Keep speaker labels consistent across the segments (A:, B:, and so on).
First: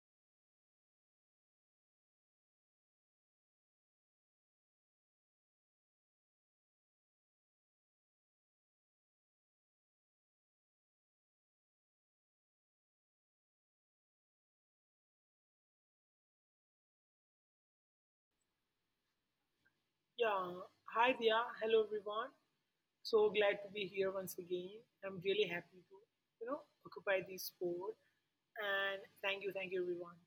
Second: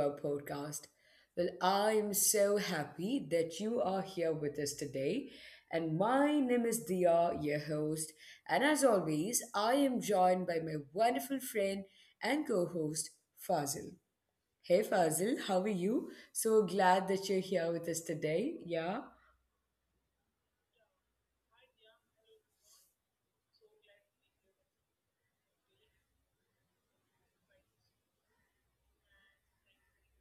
A: our podcast. I am so happy that you are here with us today. And my name is Dia, your host. And as always, I am joined by my wonderful friend and co host, Fazil. Hey, Fazil, how are you? So glad that you're here with us today. Yeah.
B: Yeah. Hi Dia. Hello everyone. So glad to be here once again. I'm really happy to, you know, occupy this spot. And thank you everyone.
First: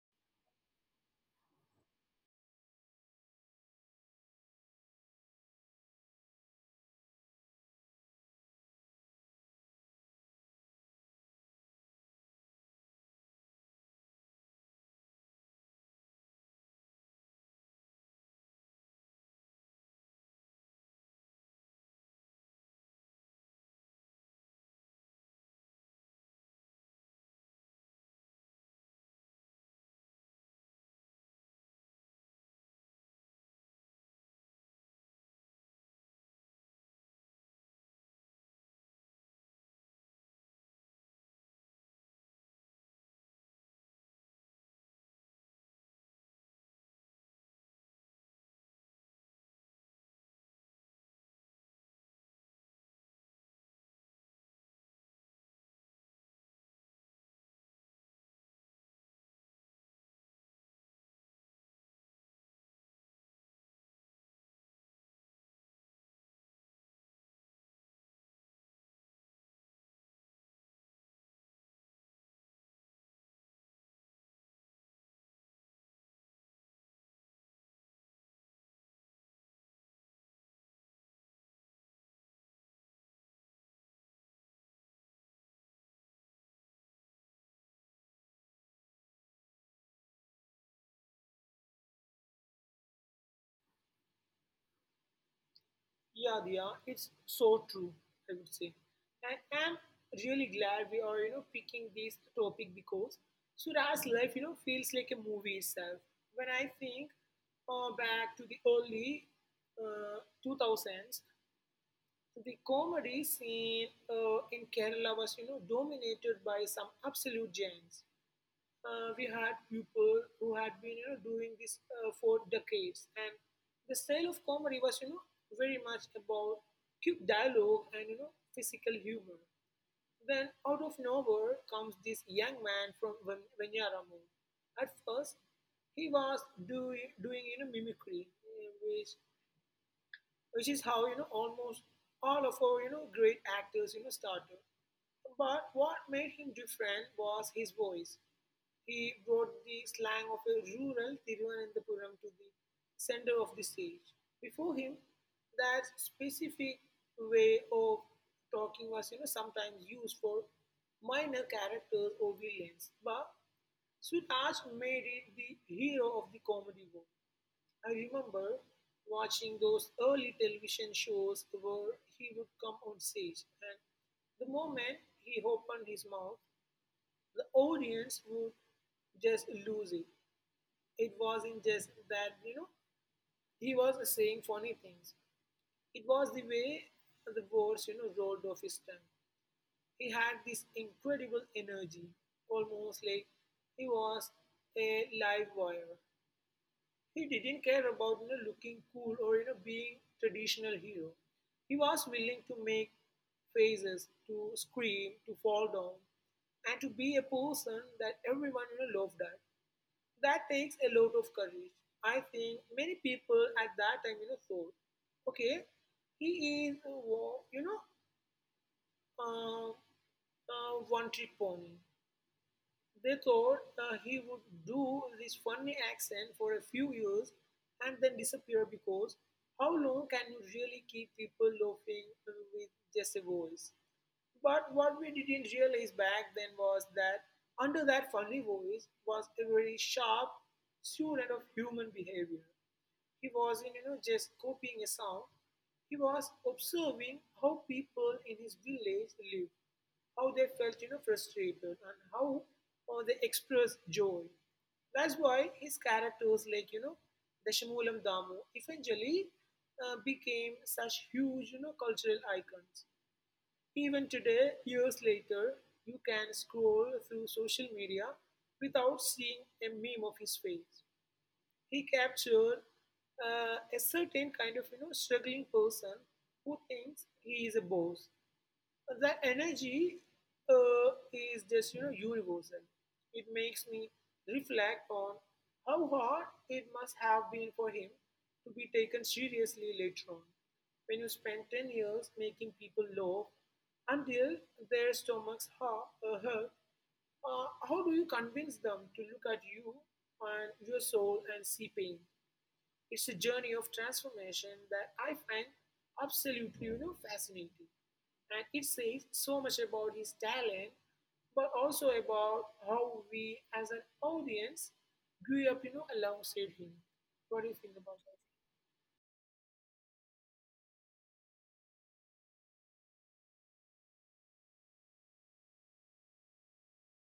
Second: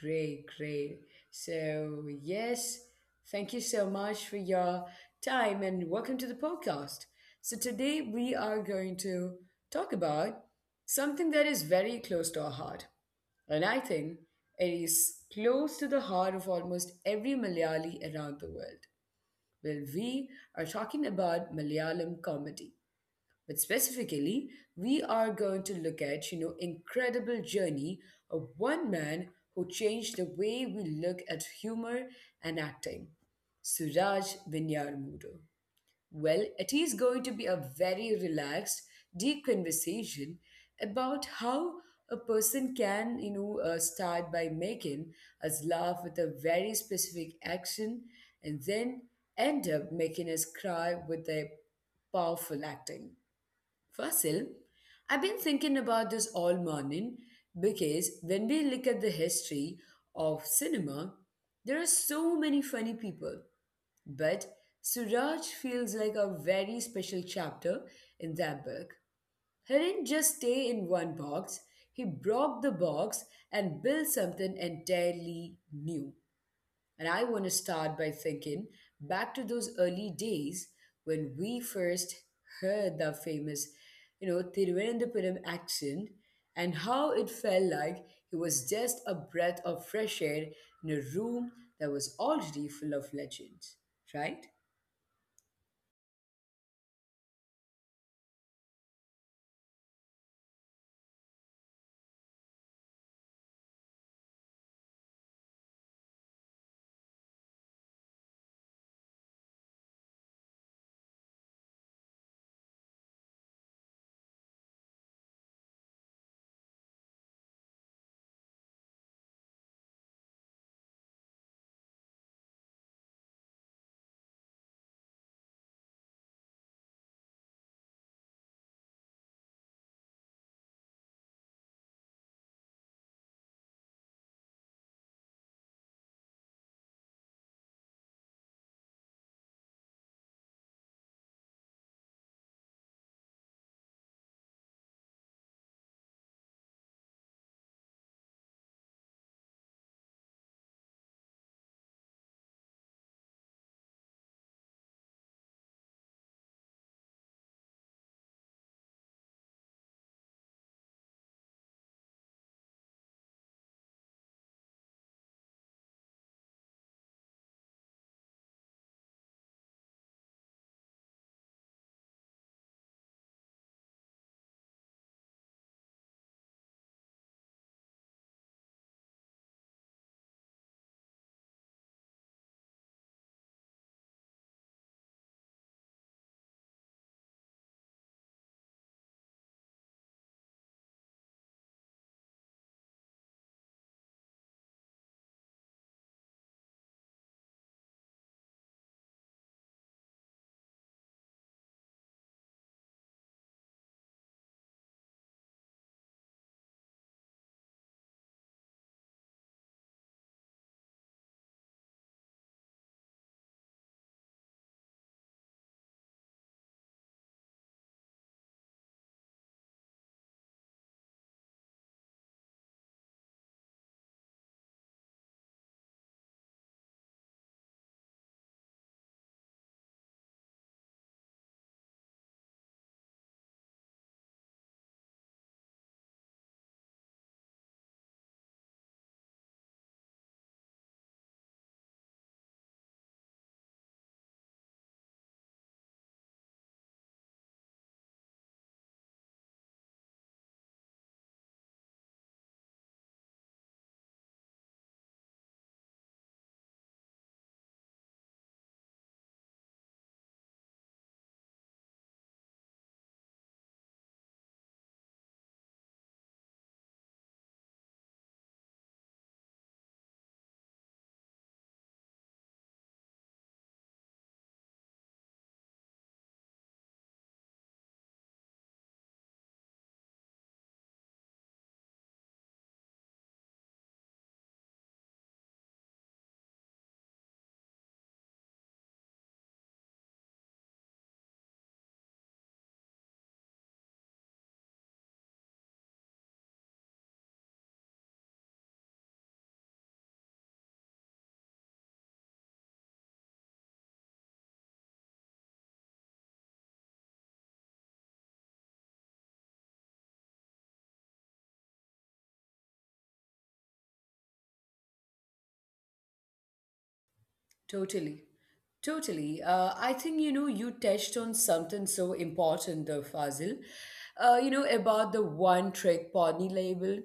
A: Great, great. So, yes, thank you so much for your time and welcome to the podcast. So, today we are going to talk about something that is very close to our heart. And I think it is close to the heart of almost every Malayali around the world. We are talking about Malayalam comedy. But specifically, we are going to look at, you know, incredible journey of one man who changed the way we look at humor and acting, Suraj Venyarmudu. It is going to be a very relaxed, deep conversation about how a person can, you know, start by making us laugh with a very specific action and then end up making us cry with their powerful acting. Fasil, I've been thinking about this all morning because when we look at the history of cinema, there are so many funny people. But Suraj feels like a very special chapter in that book. He didn't just stay in one box, he broke the box and built something entirely new. And I want to start by thinking back to those early days when we first heard the famous, you know, Thiruvananthapuram accent and how it felt like it was just a breath of fresh air in a room that was already full of legends, right?
B: Yeah, Dia, it's so true, I would say. And I'm really glad we are, you know, picking this topic because Surah's life, you know, feels like a movie itself. When I think back to the early 2000s, the comedy scene in Kerala was, you know, dominated by some absolute giants. We had people who had been, you know, doing this for decades, and the style of comedy was, you know, very much about cute dialogue and you know physical humor. Then out of nowhere comes this young man from Vanyaramu. At first, he was doing you know mimicry, which is how you know almost all of our you know great actors you know started. But what made him different was his voice. He brought the slang of a rural Thiruvananthapuram to the center of the stage. Before him, that specific way of talking was you know sometimes used for minor characters or villains. But Suraj made it the hero of the comedy world. I remember watching those early television shows where he would come on stage, and the moment he opened his mouth, the audience would just lose it. It wasn't just that, you know, he was saying funny things, it was the way the words, you know, rolled off his tongue. He had this incredible energy, almost like he was a live wire. He didn't care about you know, looking cool or you know being traditional hero. He was willing to make faces, to scream, to fall down, and to be a person that everyone you know loved at. That takes a lot of courage. I think many people at that time you know thought, okay, he is you know one trick pony. They thought he would do this funny accent for a few years and then disappear because how long can you really keep people laughing with just a voice? But what we didn't realize back then was that under that funny voice was a very sharp student of human behavior. He wasn't, you know, just copying a sound. He was observing how people in his village lived, how they felt you know frustrated, and how they expressed joy. That's why his characters like you know dashamulam damu eventually became such huge you know cultural icons. Even today, years later, you can scroll through social media without seeing a meme of his face. He captured a certain kind of you know struggling person who thinks he is a boss. That energy is just you know universal. It makes me reflect on how hard it must have been for him to be taken seriously later on. When you spend 10 years making people laugh until their stomachs hurt, how do you convince them to look at you and your soul and see pain? It's a journey of transformation that I find absolutely you know, fascinating. And it says so much about his talent, but also about how we as an audience grew up, you know, alongside him. What do you think about that?
A: Totally. Totally. I think, you know, you touched on something so important, though, Fazil, you know, about the one trick pony label.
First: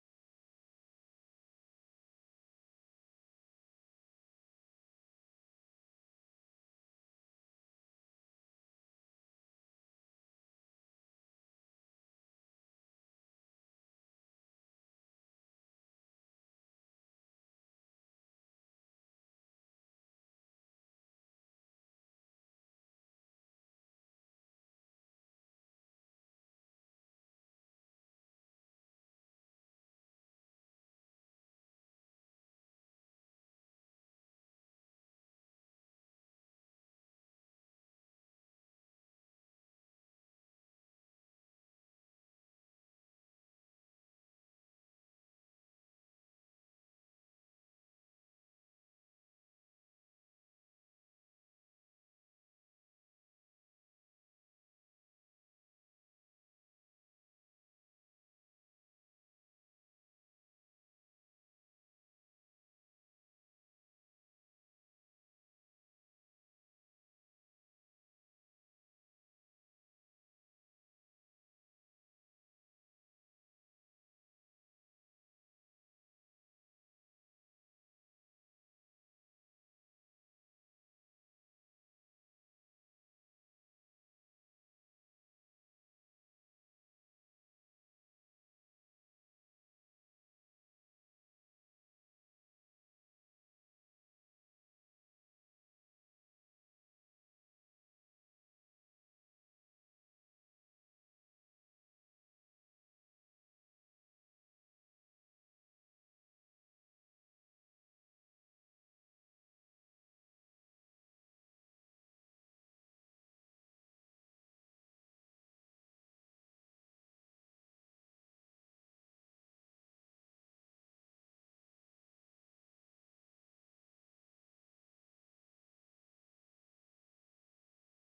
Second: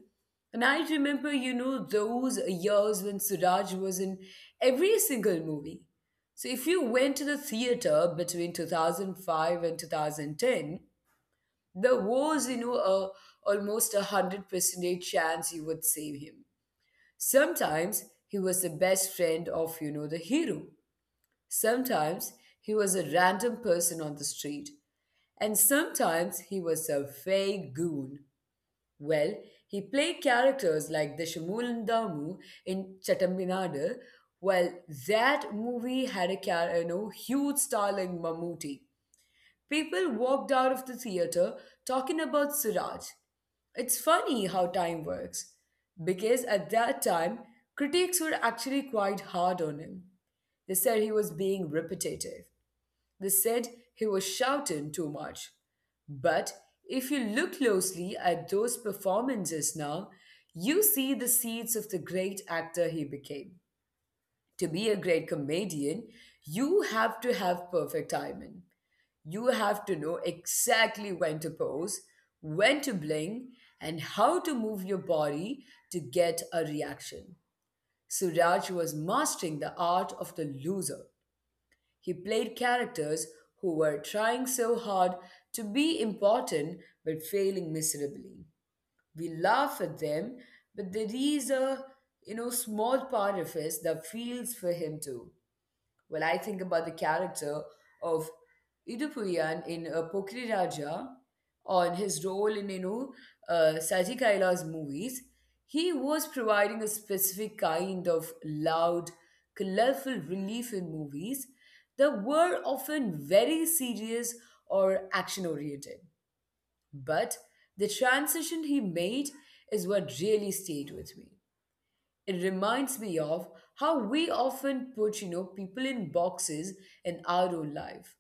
A: And I remember, you know, those years when Suraj was in every single movie. So if you went to the theater between 2005 and 2010, there was, you know, a, almost a 100% chance you would save him. Sometimes he was the best friend of, you know, the hero. Sometimes he was a random person on the street, and sometimes he was a fake goon. Well, he played characters like the Shamulandamu in Chattambinadu, while that movie had a you know, huge star like Mammootty. People walked out of the theater talking about Siraj. It's funny how time works, because at that time, critics were actually quite hard on him. They said he was being repetitive. They said he was shouting too much. But if you look closely at those performances now, you see the seeds of the great actor he became. To be a great comedian, you have to have perfect timing. You have to know exactly when to pose, when to blink, and how to move your body to get a reaction. Suraj was mastering the art of the loser. He played characters who were trying so hard to be important but failing miserably. We laugh at them, but there is a, you know, small part of us that feels for him too. I think about the character of Idupuyan in Pokri Raja on his role in, you know, Saji Kaila's movies. He was providing a specific kind of loud, colorful relief in movies that were often very serious or action oriented. But the transition he made is what really stayed with me. It reminds me of how we often put, you know, people in boxes in our own life.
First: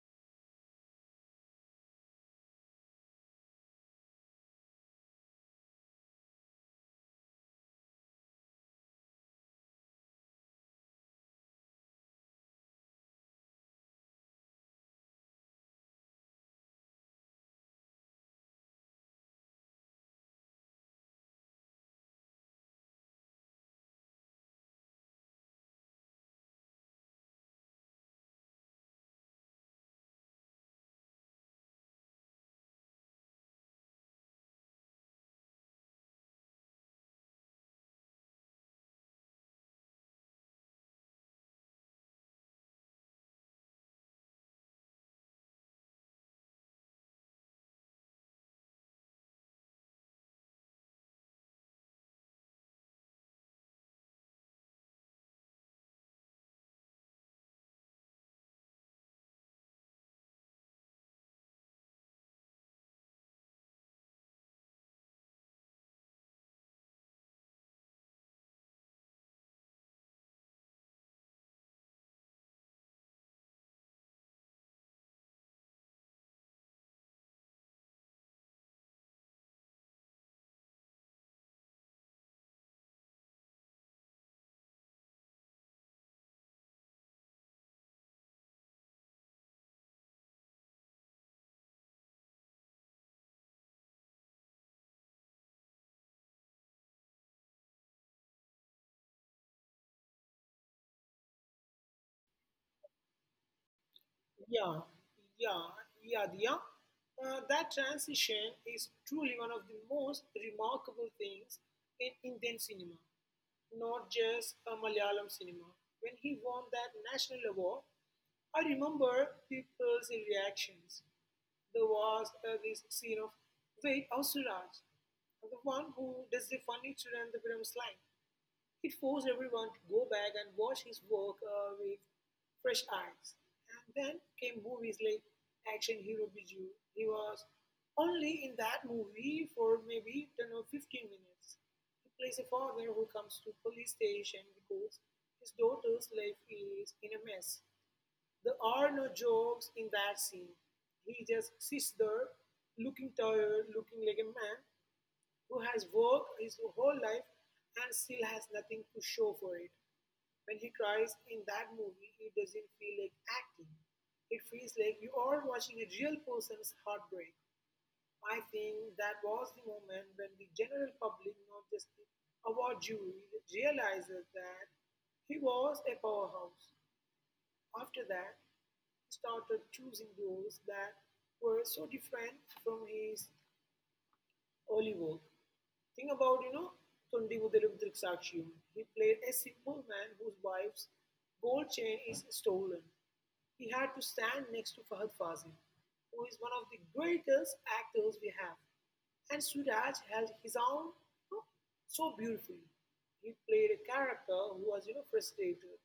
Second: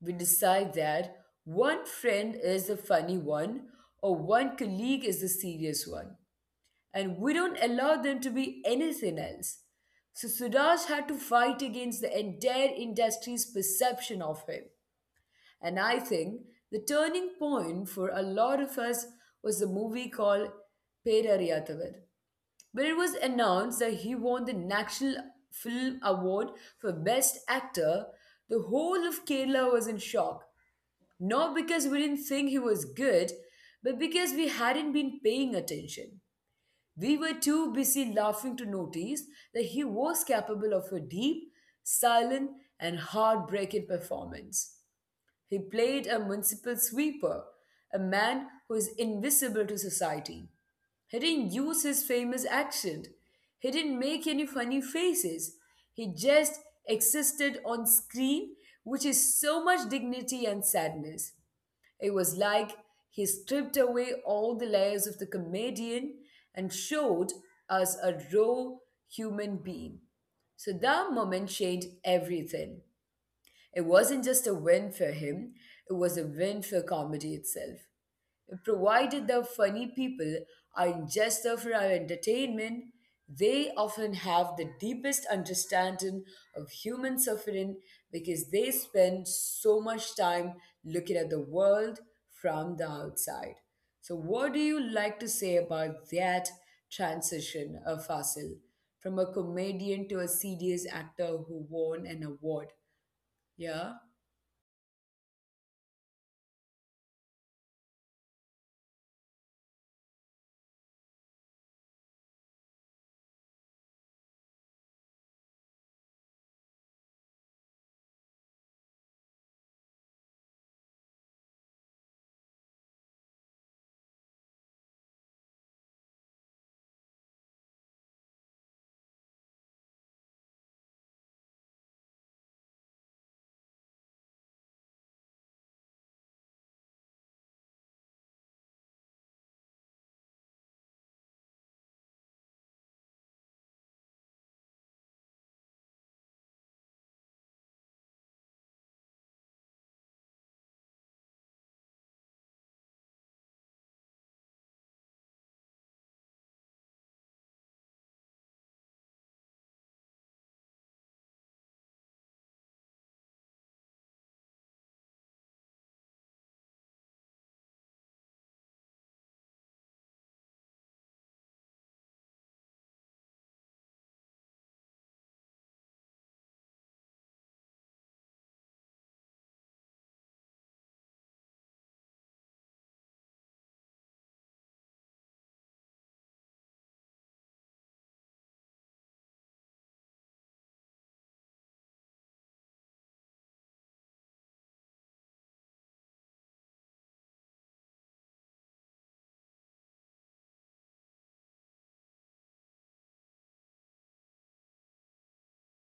A: We decide that one friend is the funny one or one colleague is the serious one, and we don't allow them to be anything else. So Suraj had to fight against the entire industry's perception of him, and I think the turning point for a lot of us was the movie called Pera Riyatavar where it was announced that he won the National Film Award for Best Actor, the whole of Kerala was in shock. Not because we didn't think he was good, but because we hadn't been paying attention. We were too busy laughing to notice that he was capable of a deep, silent, and heartbreaking performance. He played a municipal sweeper, a man who is invisible to society. He didn't use his famous accent. He didn't make any funny faces. He just existed on screen, which is so much dignity and sadness. It was like he stripped away all the layers of the comedian and showed us a raw human being. So that moment changed everything. It wasn't just a win for him, it was a win for comedy itself. Provided the funny people aren't just there for our entertainment, they often have the deepest understanding of human suffering because they spend so much time looking at the world from the outside. So, what do you like to say about that transition of Fasil from a comedian to a serious actor who won an award? Yeah.
B: Yeah, yeah, yeah, yeah. That transition is truly one of the most remarkable things in Indian cinema, not just a Malayalam cinema. When he won that national award, I remember people's reactions. There was this scene of, wait, how's the one who does the funny children, the Churandavaram slime. It forced everyone to go back and watch his work with fresh eyes. And then came movies like Action Hero Biju. He was only in that movie for maybe 10 or 15 minutes. He plays a father who comes to police station because his daughter's life is in a mess. There are no jokes in that scene. He just sits there, looking tired, looking like a man who has worked his whole life and still has nothing to show for it. When he cries in that movie, it doesn't feel like acting. It feels like you are watching a real person's heartbreak. I think that was the moment when the general public, not just the award jury, realizes that he was a powerhouse. After that, started choosing roles that were so different from his early work. Think about, you know, Thundivudalum Drikshakshiyum. He played a simple man whose wife's gold chain is stolen. He had to stand next to Fahad Fazil, who is one of the greatest actors we have. And Suraj held his own you know, so beautifully. He played a character who was, you know, frustrated,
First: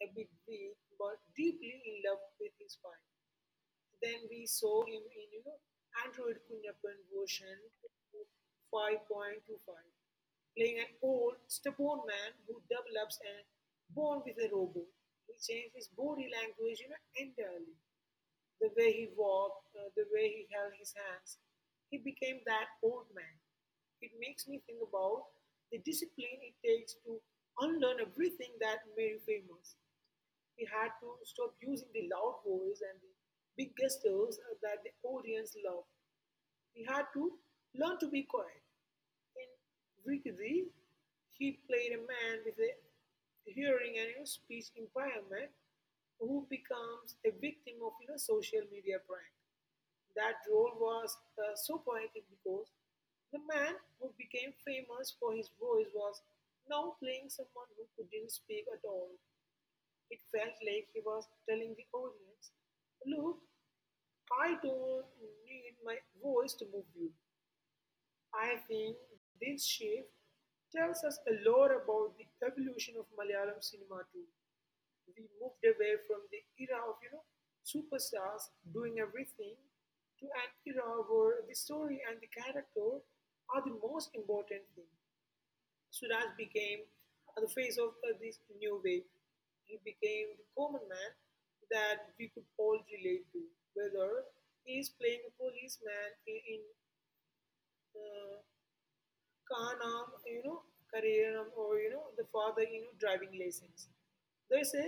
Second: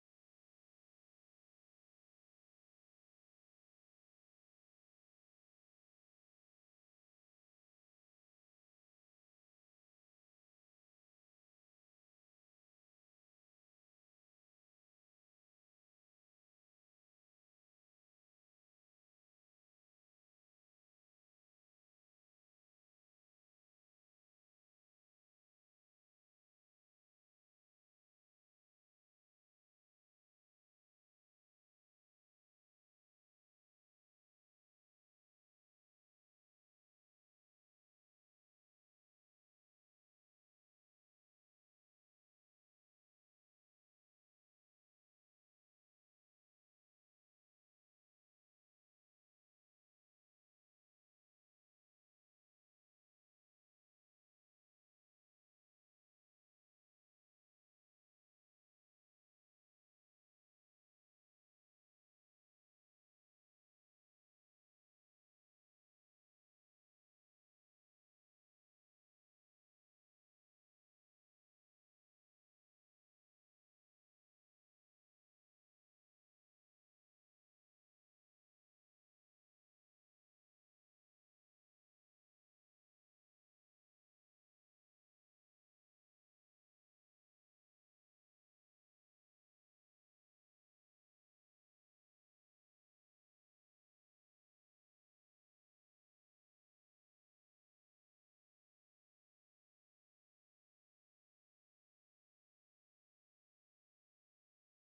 B: a bit weak, but deeply in love with his wife. Then we saw him in you know Android Kunappan version 5.25, playing an old, stubborn man who develops and born with a robot. He changed his body language you know, entirely. The way he walked, the way he held his hands, he became that old man. It makes me think about the discipline it takes to unlearn everything that made you famous. He had to stop using the loud voice and the big gestures that the audience loved. He had to learn to be quiet. In Rikidi, he played a man with a hearing and you know, speech impairment who becomes a victim of you know, social media prank. That role was so poetic because the man who became famous for his voice was now playing someone who couldn't speak at all. It felt like he was telling the audience, "Look, I don't need my voice to move you." I think this shift tells us a lot about the evolution of Malayalam cinema too. We moved away from the era of you know superstars doing everything to an era where the story and the character are the most important thing. Suraj became the face of this new wave. He became the common man that we could all relate to, whether he is playing a policeman in uh, Kaanam, you know, Karayanam, or you know, the father in driving lessons. There's a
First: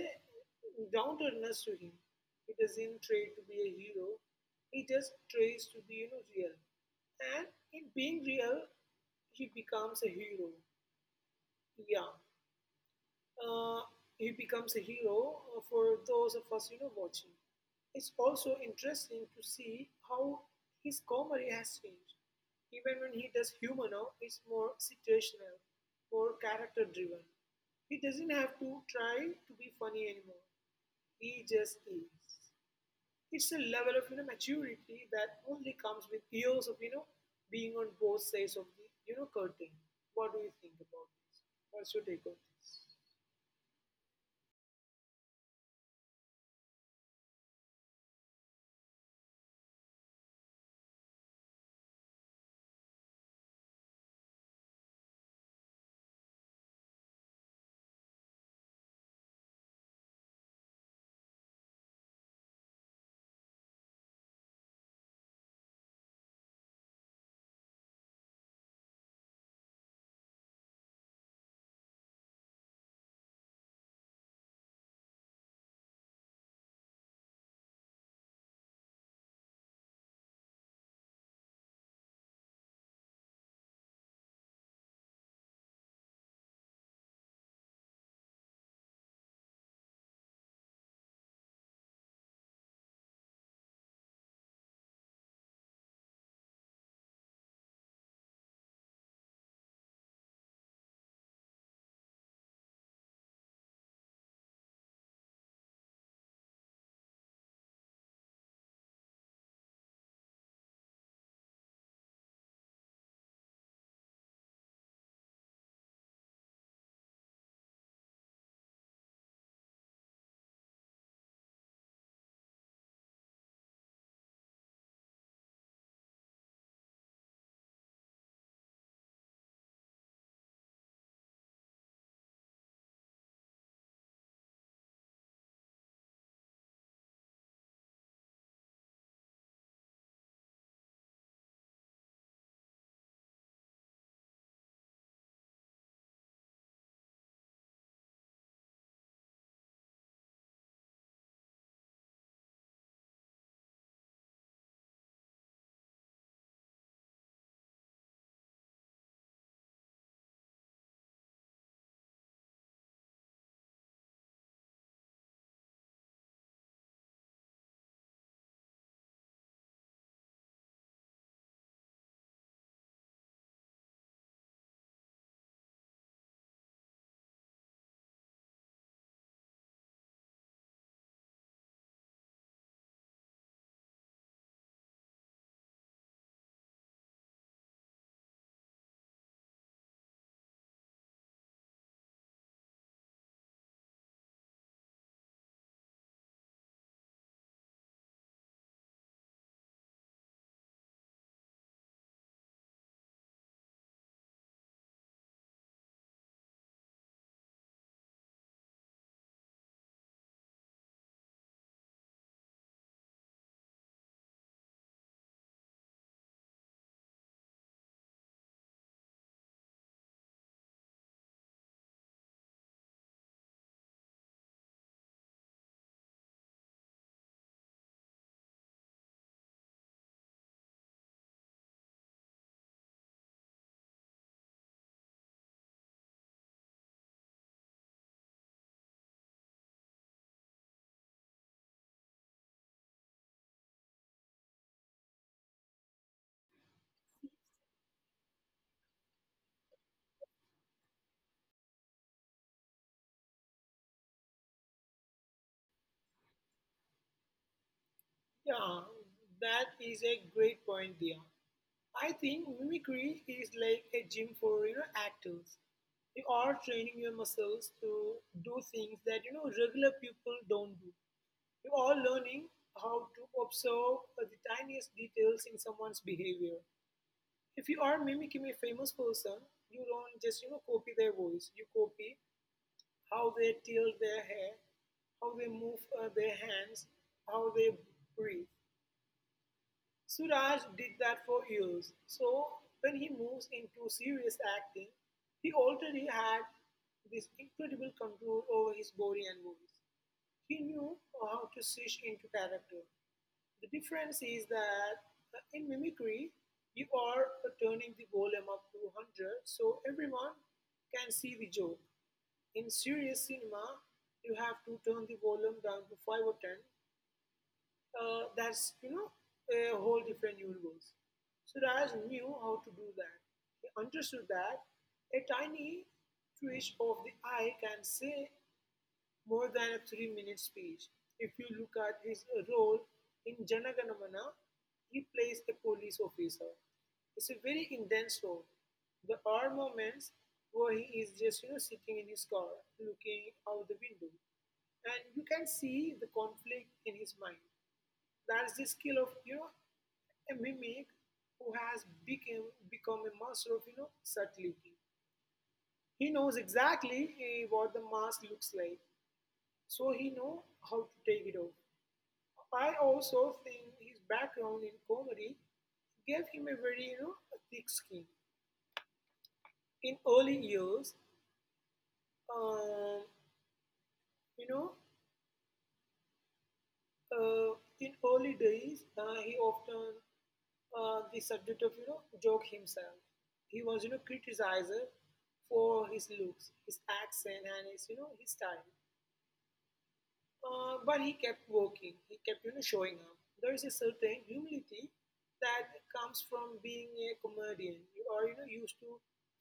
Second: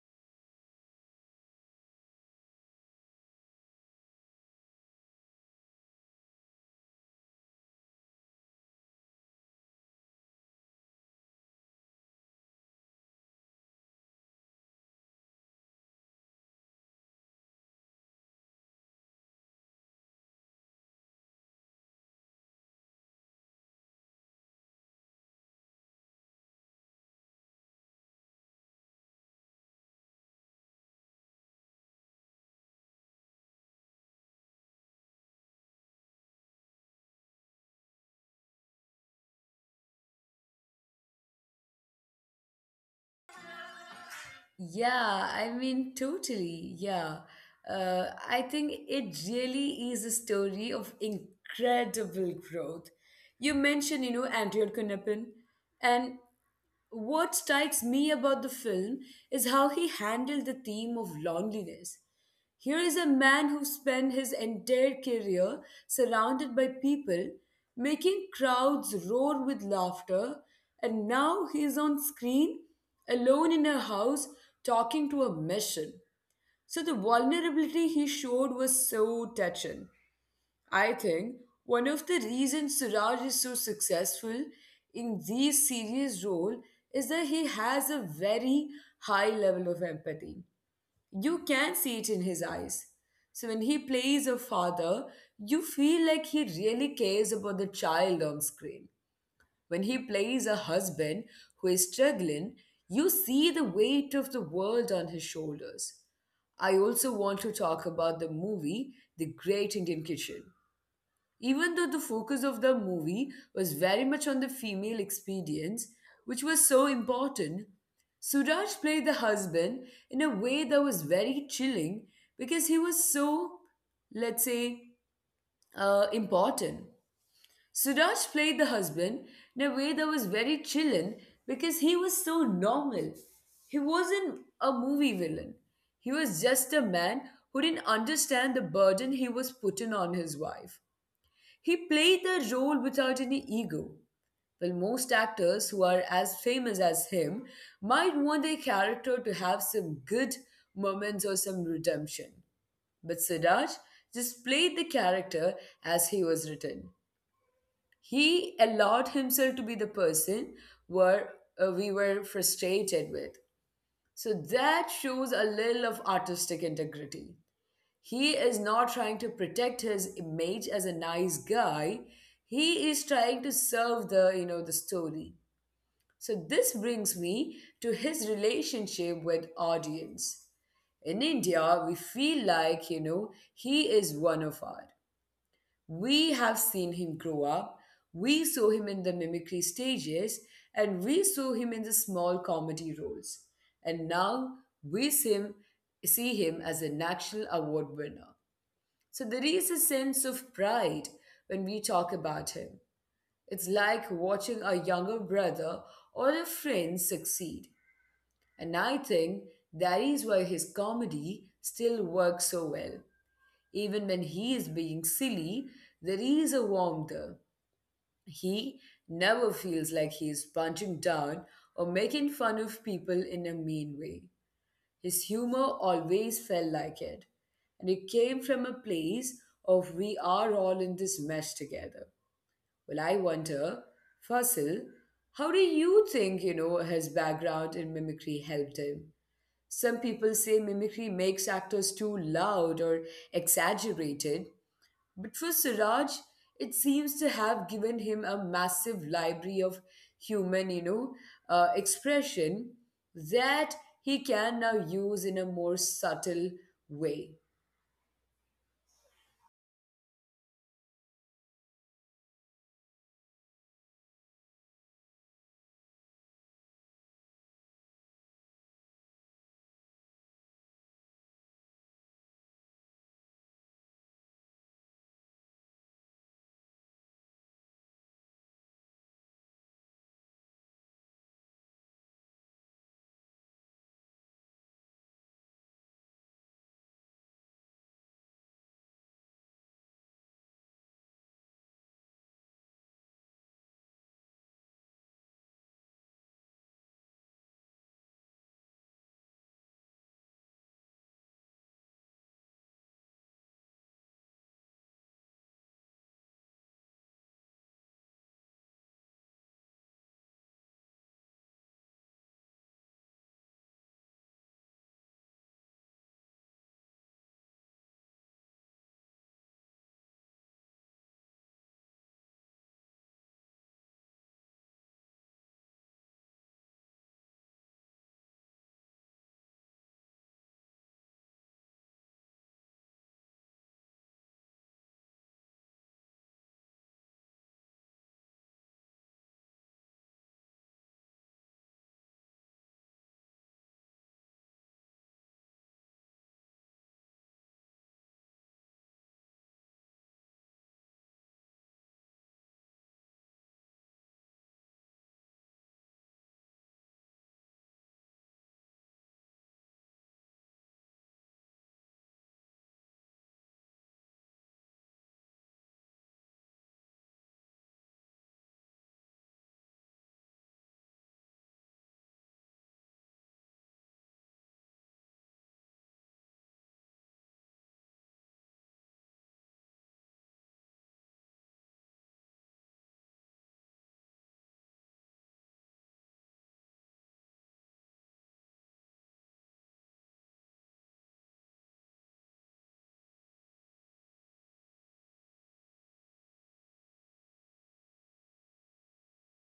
B: downturness to him. He doesn't try to be a hero. He just tries to be, you know, real. And in being real, he becomes a hero. Yeah, uh, he becomes a hero for those of us, you know, watching. It's also interesting to see how his comedy has changed. Even when he does humor now, it's more situational, more character driven. He doesn't have to try to be funny anymore. He just is. It's a level of you know maturity that only comes with years of you know being on both sides of the you know curtain. What do you think about this? What's your take on?
A: Yeah, I mean, totally. Yeah. I think it really is a story of incredible growth. You mentioned, you know, Andrea Knappen, and what strikes me about the film is how he handled the theme of loneliness. Here is a man who spent his entire career surrounded by people, making crowds roar with laughter, and now he is on screen alone in a house talking to a machine. So the vulnerability he showed was so touching. I think one of the reasons Suraj is so successful in these series role is that he has a very high level of empathy. You can see it in his eyes. So when he plays a father, you feel like he really cares about the child on screen. When he plays a husband who is struggling, you see the weight of the world on his shoulders. I also want to talk about the movie The Great Indian Kitchen. Even though the focus of the movie was very much on the female experience, which was so important, Suraj played the husband in a way that was very chilling because he was so, let's say, important. Suraj played the husband in a way that was very chilling because he was so normal. He wasn't a movie villain. He was just a man who didn't understand the burden he was putting on his wife. He played the role without any ego. Most actors who are as famous as him might want their character to have some good moments or some redemption. But Siddharth just played the character as he was written. He allowed himself to be the person where we were frustrated with. So that shows a little of artistic integrity. He is not trying to protect his image as a nice guy. He is trying to serve the, you know, the story. So this brings me to his relationship with audience. In India, we feel like, you know, he is one of us. We have seen him grow up, we saw him in the mimicry stages, and we saw him in the small comedy roles. And now we see him as a National Award winner. So there is a sense of pride when we talk about him. It's like watching a younger brother or a friend succeed. And I think that is why his comedy still works so well. Even when he is being silly, there is a warmth there. He never feels like he is punching down or making fun of people in a mean way. His humor always felt like it. And it came from a place of we are all in this mess together. I wonder, Fasil, how do you think, you know, his background in mimicry helped him? Some people say mimicry makes actors too loud or exaggerated, but for Siraj, it seems to have given him a massive library of human, you know, expression that he can now use in a more subtle way.
B: Yeah, that is a great point, Dia. I think mimicry is like a gym for you know actors. You are training your muscles to do things that you know regular people don't do. You are learning how to observe the tiniest details in someone's behavior. If you are mimicking a famous person, you don't just you know copy their voice. You copy how they tilt their hair, how they move their hands, how they breathe. Suraj did that for years, so when he moves into serious acting, he already had this incredible control over his body and voice. He knew how to switch into character. The difference is that in mimicry, you are turning the volume up to 100 so everyone can see the joke. In serious cinema, you have to turn the volume down to 5 or 10. That's you know a whole different universe. Suraj knew how to do that. He understood that a tiny twitch of the eye can say more than a 3-minute speech. If you look at his role in Janaganamana, he plays a police officer. It's a very intense role. There are moments where he is just you know sitting in his car, looking out the window, and you can see the conflict in his mind. That's the skill of you know a mimic who has become a master of you know subtlety. He knows exactly what the mask looks like, so he know how to take it off. I also think his background in comedy gave him a very you know thick skin. In early years, um, you know, uh, in early days, he often the subject of you know Joke himself. He was you know criticized for his looks, his accent, and his you know, his style. But he kept working. He kept you know showing up. There is a certain humility that comes from being a comedian. You are you know used to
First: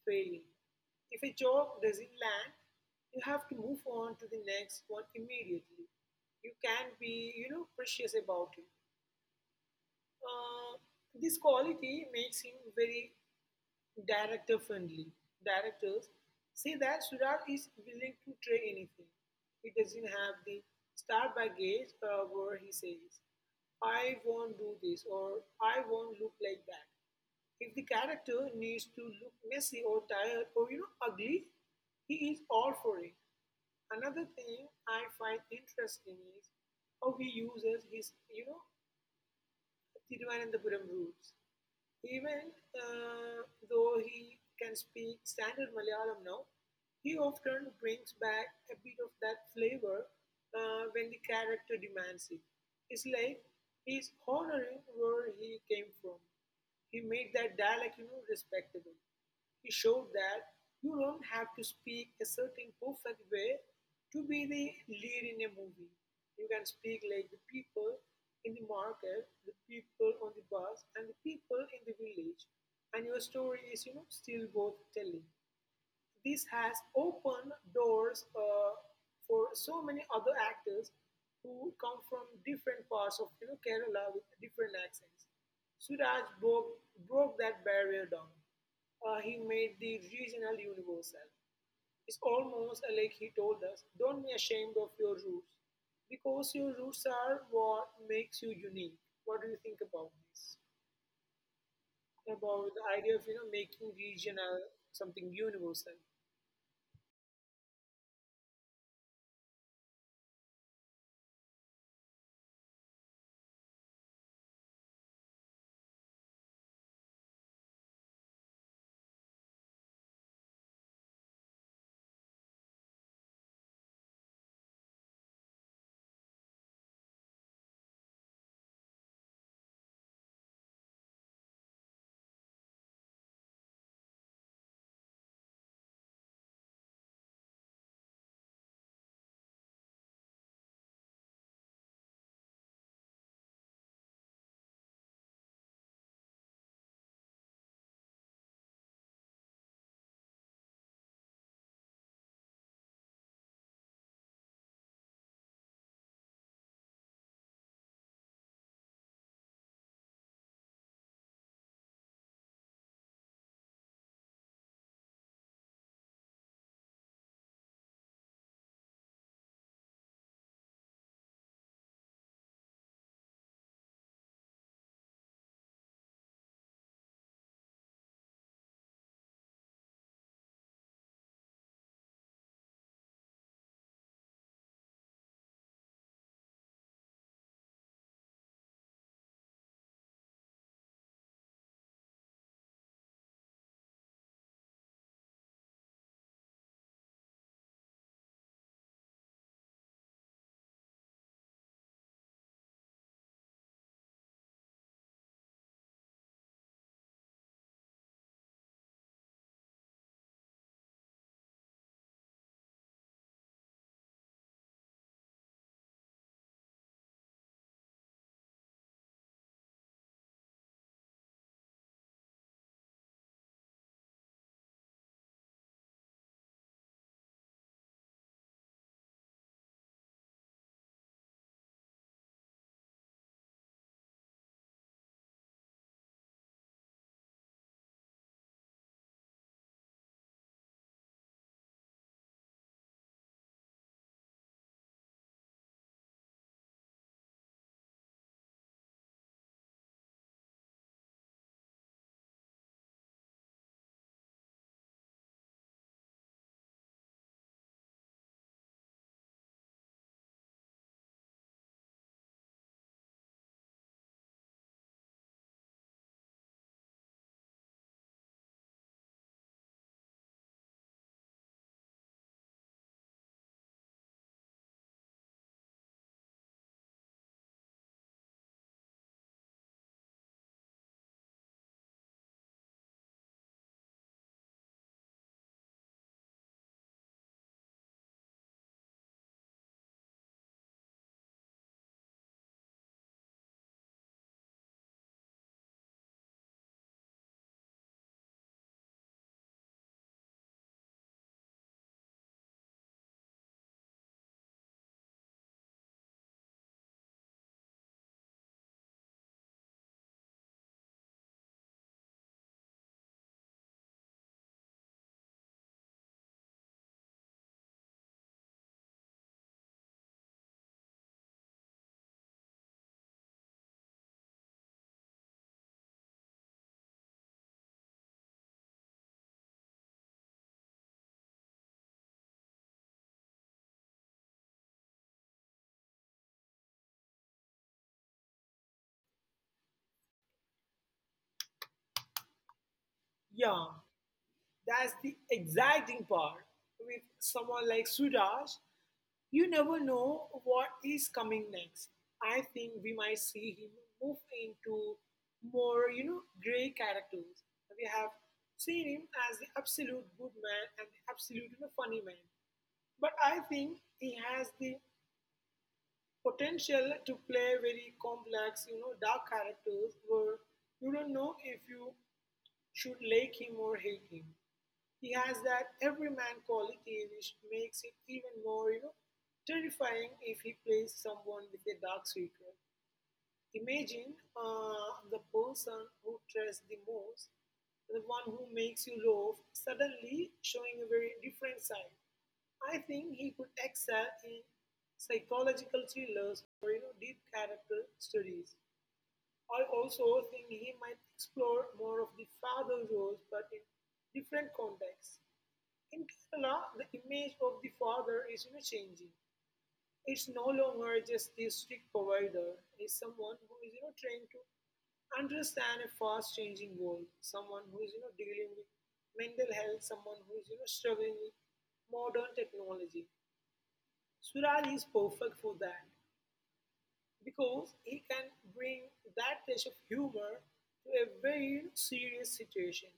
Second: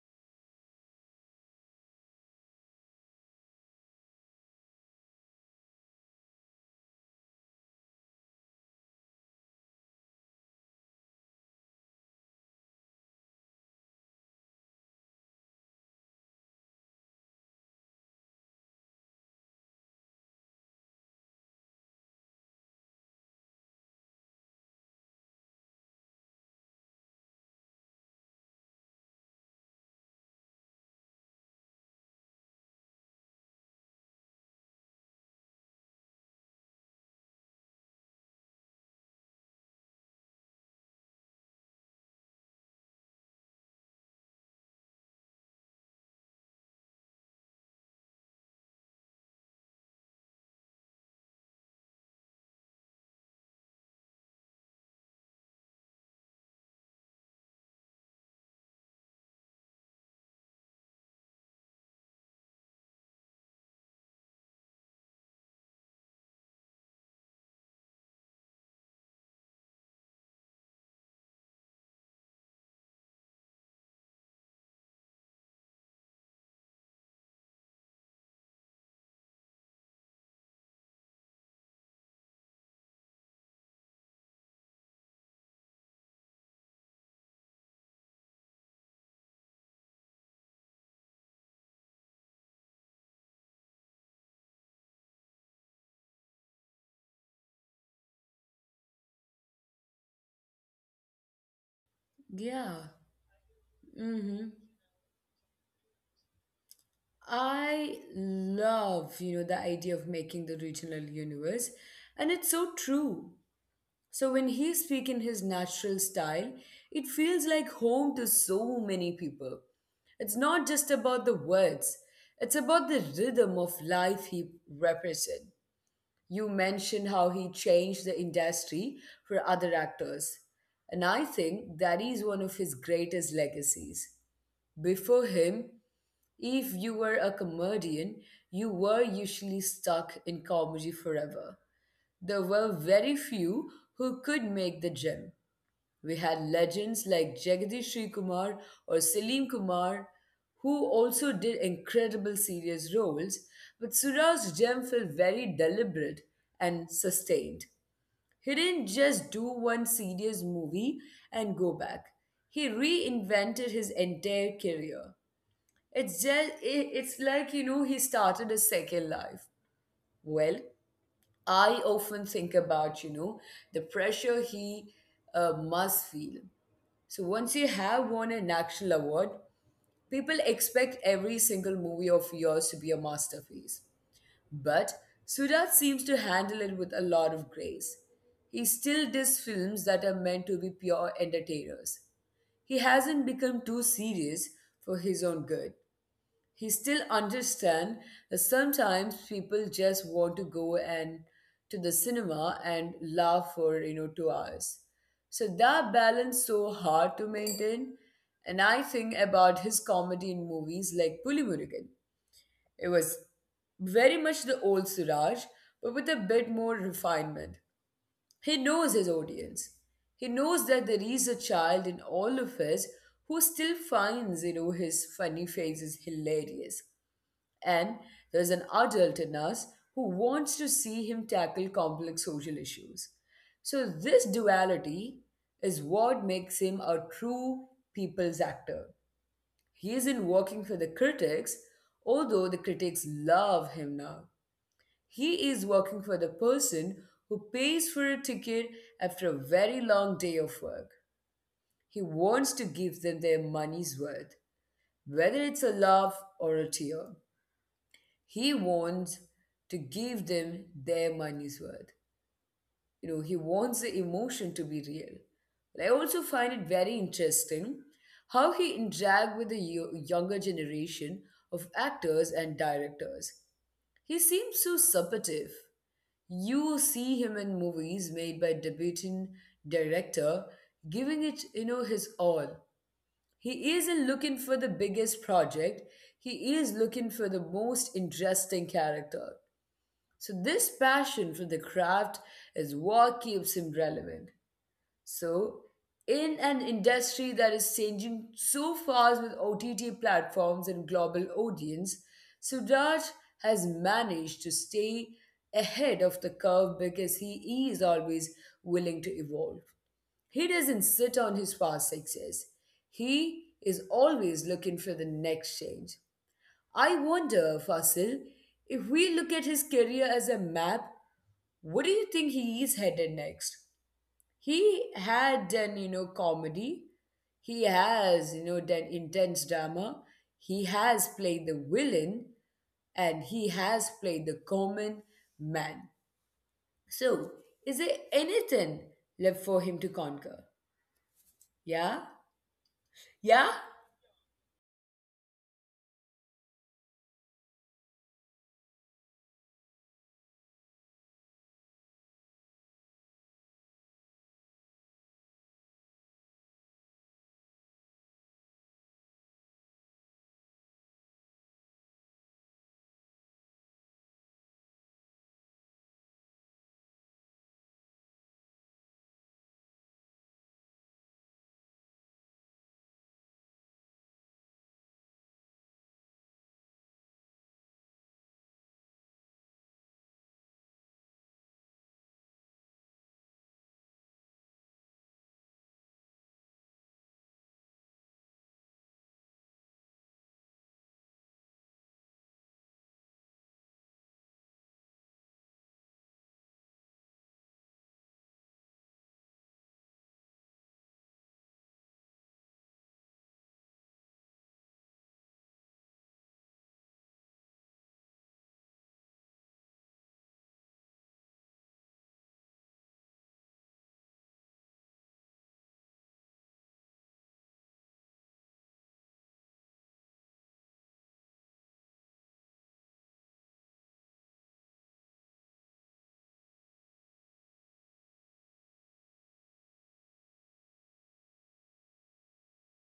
B: failing. If a joke doesn't land, you have to move on to the next one immediately. You can't be precious about it. Uh, this quality makes him very director friendly. Directors see that Surat is willing to try anything. He doesn't have the star baggage where he says, I won't do this or I won't look like that. If the character needs to look messy or tired or ugly, he is all for it. Another thing I find interesting is how he uses his Thiruvananthapuram roots. Even though he can speak standard Malayalam now, he often brings back a bit of that flavor when the character demands it. It's like he's honoring where he came from. He made that dialect, you know, respectable. He showed that you don't have to speak a certain perfect way to be the lead in a movie. You can speak like the people in the market, the people on the bus, and the people in the village, and your story is, you know, still worth telling. This has opened doors for so many other actors who come from different parts of Kerala with different accents. Suraj broke that barrier down. He made the regional universal. It's almost like he told us, don't be ashamed of your roots because your roots are what makes you unique. What do you think about this? About
A: Yeah.
B: the idea of making
A: Mm-hmm.
B: regional something universal.
A: I love, you know, the idea of making the regional universe, and it's so true. So when he speaks in his natural style, it feels like home to so many people. It's not just about the words, it's about the rhythm of life he represents. You mentioned how he changed the industry for other actors. And I think that is one of his greatest legacies. Before him, if you were a comedian, you were usually stuck in comedy forever. There were very few who could make the gym. We had legends like Jagadish Sri Kumar or Salim Kumar, who also did incredible serious roles, but Suraj's gem felt very deliberate and sustained. He didn't just do one serious movie and go back. He reinvented his entire career. It's just it's like you know he started a second life. Well, I often think about, you know, the pressure he must feel. So once you have won a national award, people expect every single movie of yours to be a masterpiece. But Sudat seems to handle it with a lot of grace. He still does films that are meant to be pure entertainers. He hasn't become too serious for his own good. He still understand that sometimes people just want to go and to the cinema and laugh for 2 hours. So that balance so hard to maintain. And I think about his comedy in movies like Pulimurugan. It was very much the old Suraj, but with a bit more refinement. He knows his audience. He knows that there is a child in all of us who still finds his funny faces hilarious. And there's an adult in us who wants to see him tackle complex social issues. So, this duality is what makes him a true people's actor. He isn't working for the critics, although the critics love him now. He is working for the person who pays for a ticket after a very long day of work. He wants to give them their money's worth, whether it's a laugh or a tear. He wants to give them their money's worth. You know, he wants the emotion to be real. But I also find it very interesting how he interact with the younger generation of actors and directors. He seems so supportive. You see him in movies made by debuting director, giving it, you know, his all. He isn't looking for the biggest project. He is looking for the most interesting character. So, this passion for the craft is what keeps him relevant. So, in an industry that is changing so fast with OTT platforms and global audience, Sudraj has managed to stay ahead of the curve because he is always willing to evolve. He doesn't sit on his past success. He is always looking for the next change. I wonder, Fasil, if we look at his career as a map, what do you think he is headed next? He had done, you know, comedy. He has, you know, done intense drama. He has played the villain and he has played the common man. So, is there anything left for him to conquer? Yeah? Yeah?
B: Yeah, that's the exciting part. With someone like Suraj, you never know what is coming next. I think we might see him move into more, you know, grey characters. We have seen him as the absolute good man and the absolute, you know, funny man. But I think he has the potential to play very complex, you know, dark characters where you don't know if you should like him or hate him. He has that everyman quality which makes it even more, you know, terrifying if he plays someone with a dark secret. Imagine the person who trusts the most, the one who makes you love, suddenly showing a very different side. I think he could excel in psychological thrillers or deep character studies. I also think he might explore more of the father roles, but in different contexts. In Kerala, the image of the father is, you know, changing. It's no longer just this strict provider. It's someone who is trying to understand a fast changing world. Someone who is dealing with mental health. Someone who is struggling with modern technology. Suraj is perfect for that because he can bring that touch of humor to a very serious situation,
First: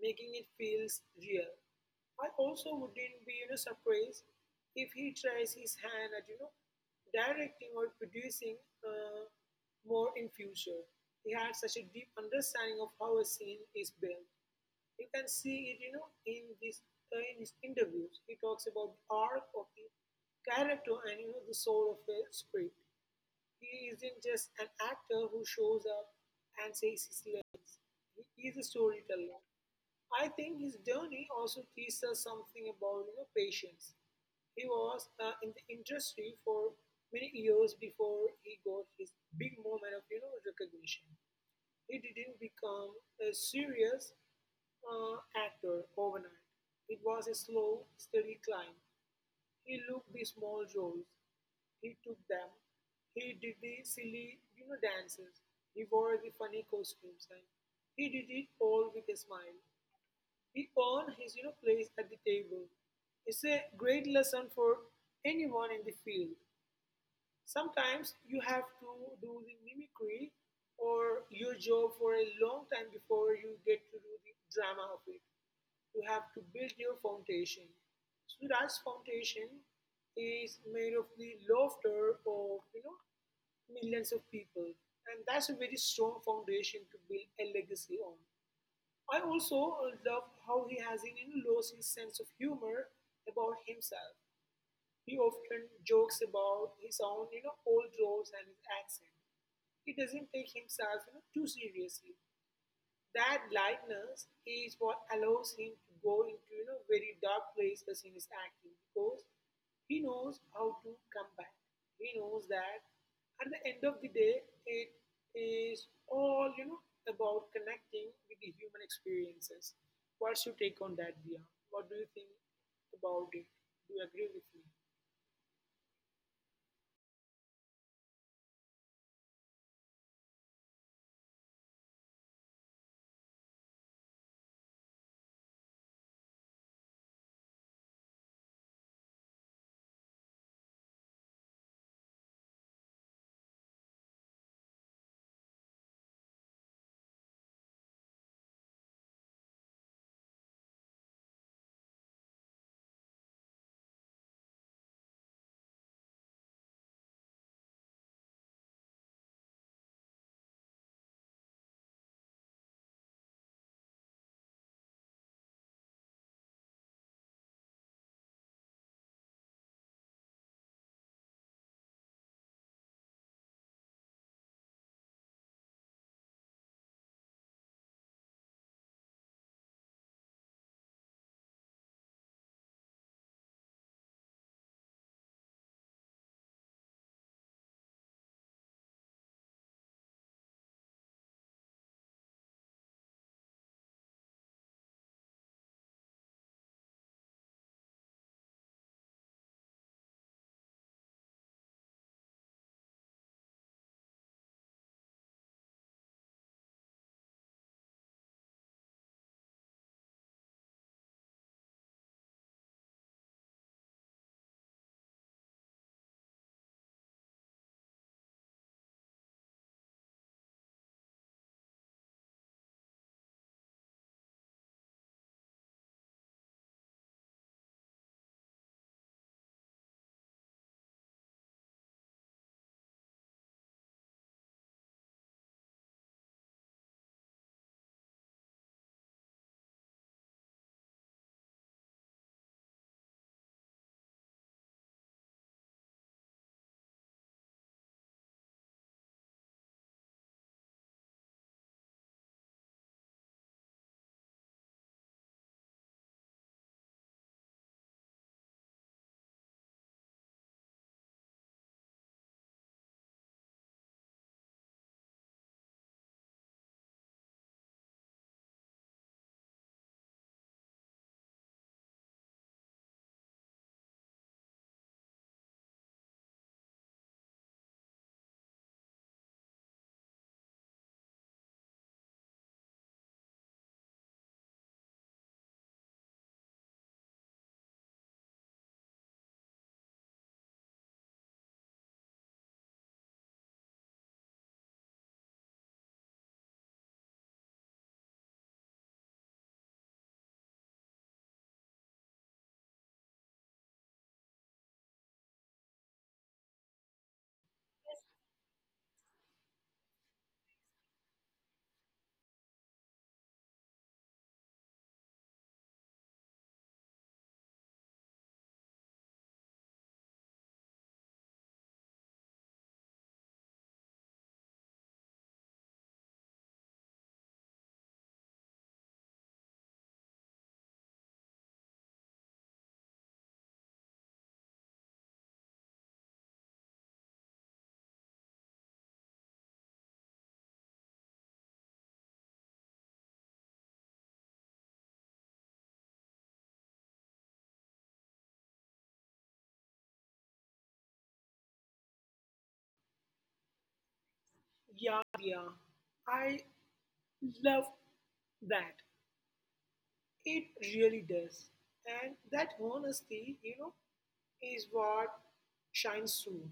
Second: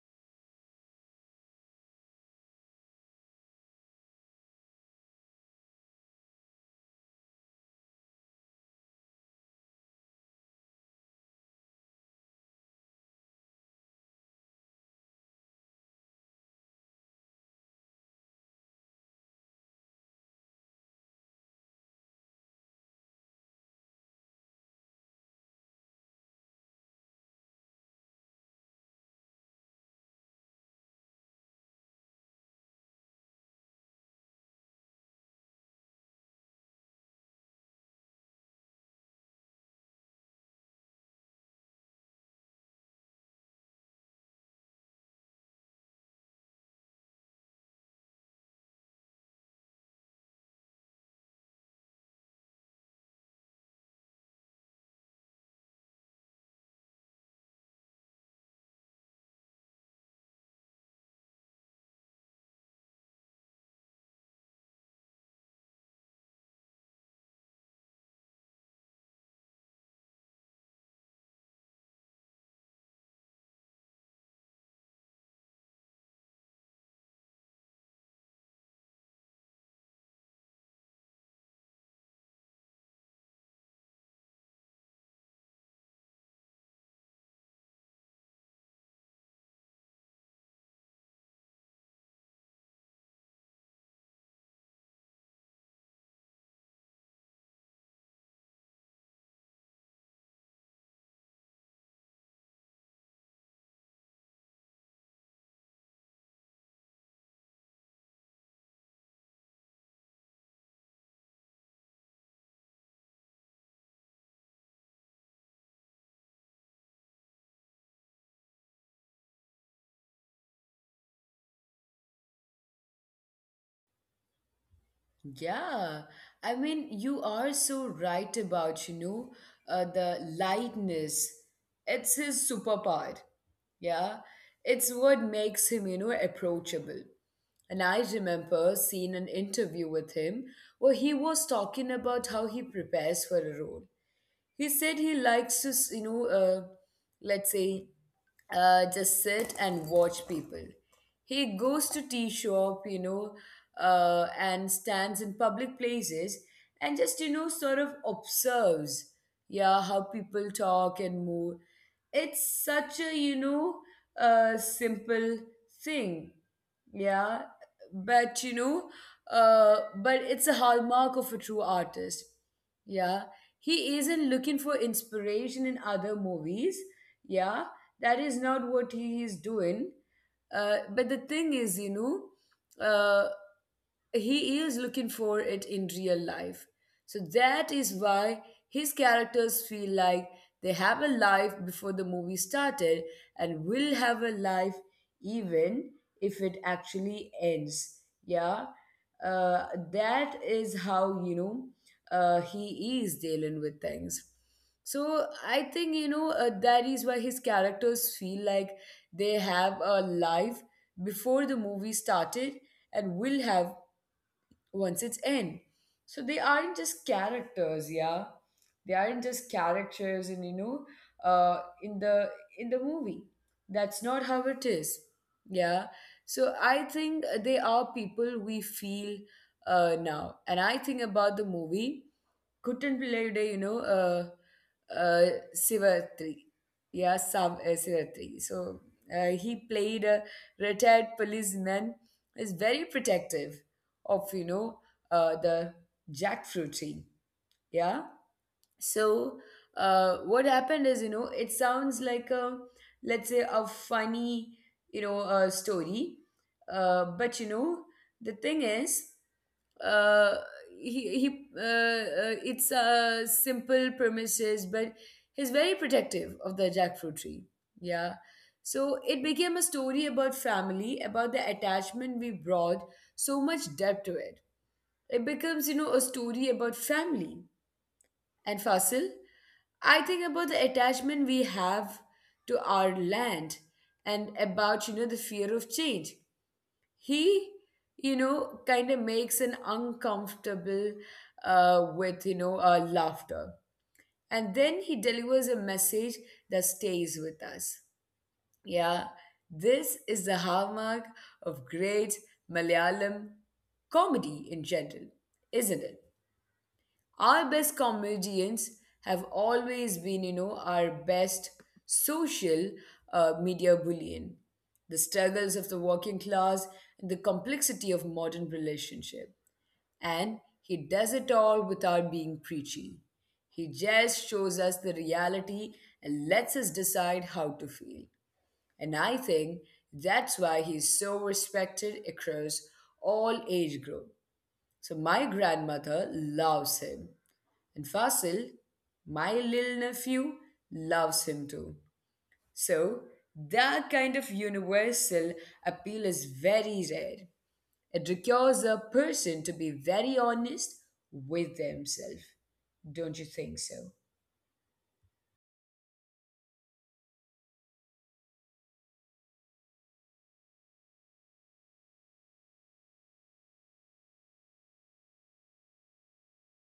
B: making it feels real. I also wouldn't be surprised if he tries his hand at directing or producing uh, more in future. He had such a deep understanding of how a scene is built. You can see it in this in his interviews. He talks about the arc of the character and the soul of the script. He isn't just an actor who shows up and says his lines. He is a storyteller. I think his journey also teaches us something about, you know, patience. He was in the industry for many years before he got his big moment of recognition. He didn't become a serious actor overnight. It was a slow, steady climb. He looked the small roles, he took them, he did the silly, you know, dances, he wore the funny costumes, and he did it all with a smile. He earned his, you know, place at the table. It's a great lesson for anyone in the field. Sometimes you have to do the mimicry or your job for a long time before you get to do the drama of it. You have to build your foundation. Suraj's foundation is made of the laughter of millions of people, and that's a very strong foundation to build a legacy on. I also love how he has, you know, lost his sense of humor about himself. He often jokes about his own, you know, old roles and his accent. He doesn't take himself, you know, too seriously. That lightness is what allows him to go into, you know, very dark places in his acting because he knows how to come back. He knows that at the end of the day, it is all about connecting with the human experiences. What's your take on that, Dia? What do you think about it? Do you agree with me?
A: Yeah, I mean, you are so right about, you know, the lightness. It's his superpower. Yeah, it's what makes him, you know, approachable. And I remember seeing an interview with him where he was talking about how he prepares for a role. He said he likes to, you know, let's say just sit and watch people. He goes to tea shop, you know, and stands in public places and just sort of observes, yeah, how people talk and move. It's such a simple thing, yeah, but but it's a hallmark of a true artist, yeah. He isn't looking for inspiration in other movies, yeah. That is not what he is doing. But the thing is, he is looking for it in real life. So that is why his characters feel like they have a life before the movie started and will have a life even if it actually ends, yeah. uh, that is how he is dealing with things. So I think that is why his characters feel like they have a life before the movie started and will have once it's in. So they aren't just characters, yeah. They aren't just characters in uh, in the in the movie. That's not how it is, yeah. So I think they are people we feel now, and I think about the movie Kuttanpilayude, you know, uh, Sivatri, yeah, Sivatri. So he played a retired policeman. Is very protective of the jackfruit tree, yeah. So what happened is, you know, it sounds like a let's say a funny, story, but you know, the thing is uh, he it's a simple premises, but he's very protective of the jackfruit tree, yeah. So it became a story about family, about the attachment we brought so much depth to it. It becomes, you know, a story about family. And Fasil, I think about the attachment we have to our land and about, you know, the fear of change. He, you know, kind of makes an uncomfortable with, you know, laughter. And then he delivers a message that stays with us. Yeah, this is the hallmark of great Malayalam comedy in general, isn't it? Our best comedians have always been, you know, our best social media bullion. The struggles of the working class and the complexity of modern relationship. And he does it all without being preachy. He just shows us the reality and lets us decide how to feel. And I think that's why he's so respected across all age group. So my grandmother loves him. And Fasil, my little nephew, loves him too. So, that kind of universal appeal is very rare. It requires a person to be very honest with themselves. Don't you think so?
B: Yeah, yeah. I love that. It really does. And that honesty, you know, is what shines through.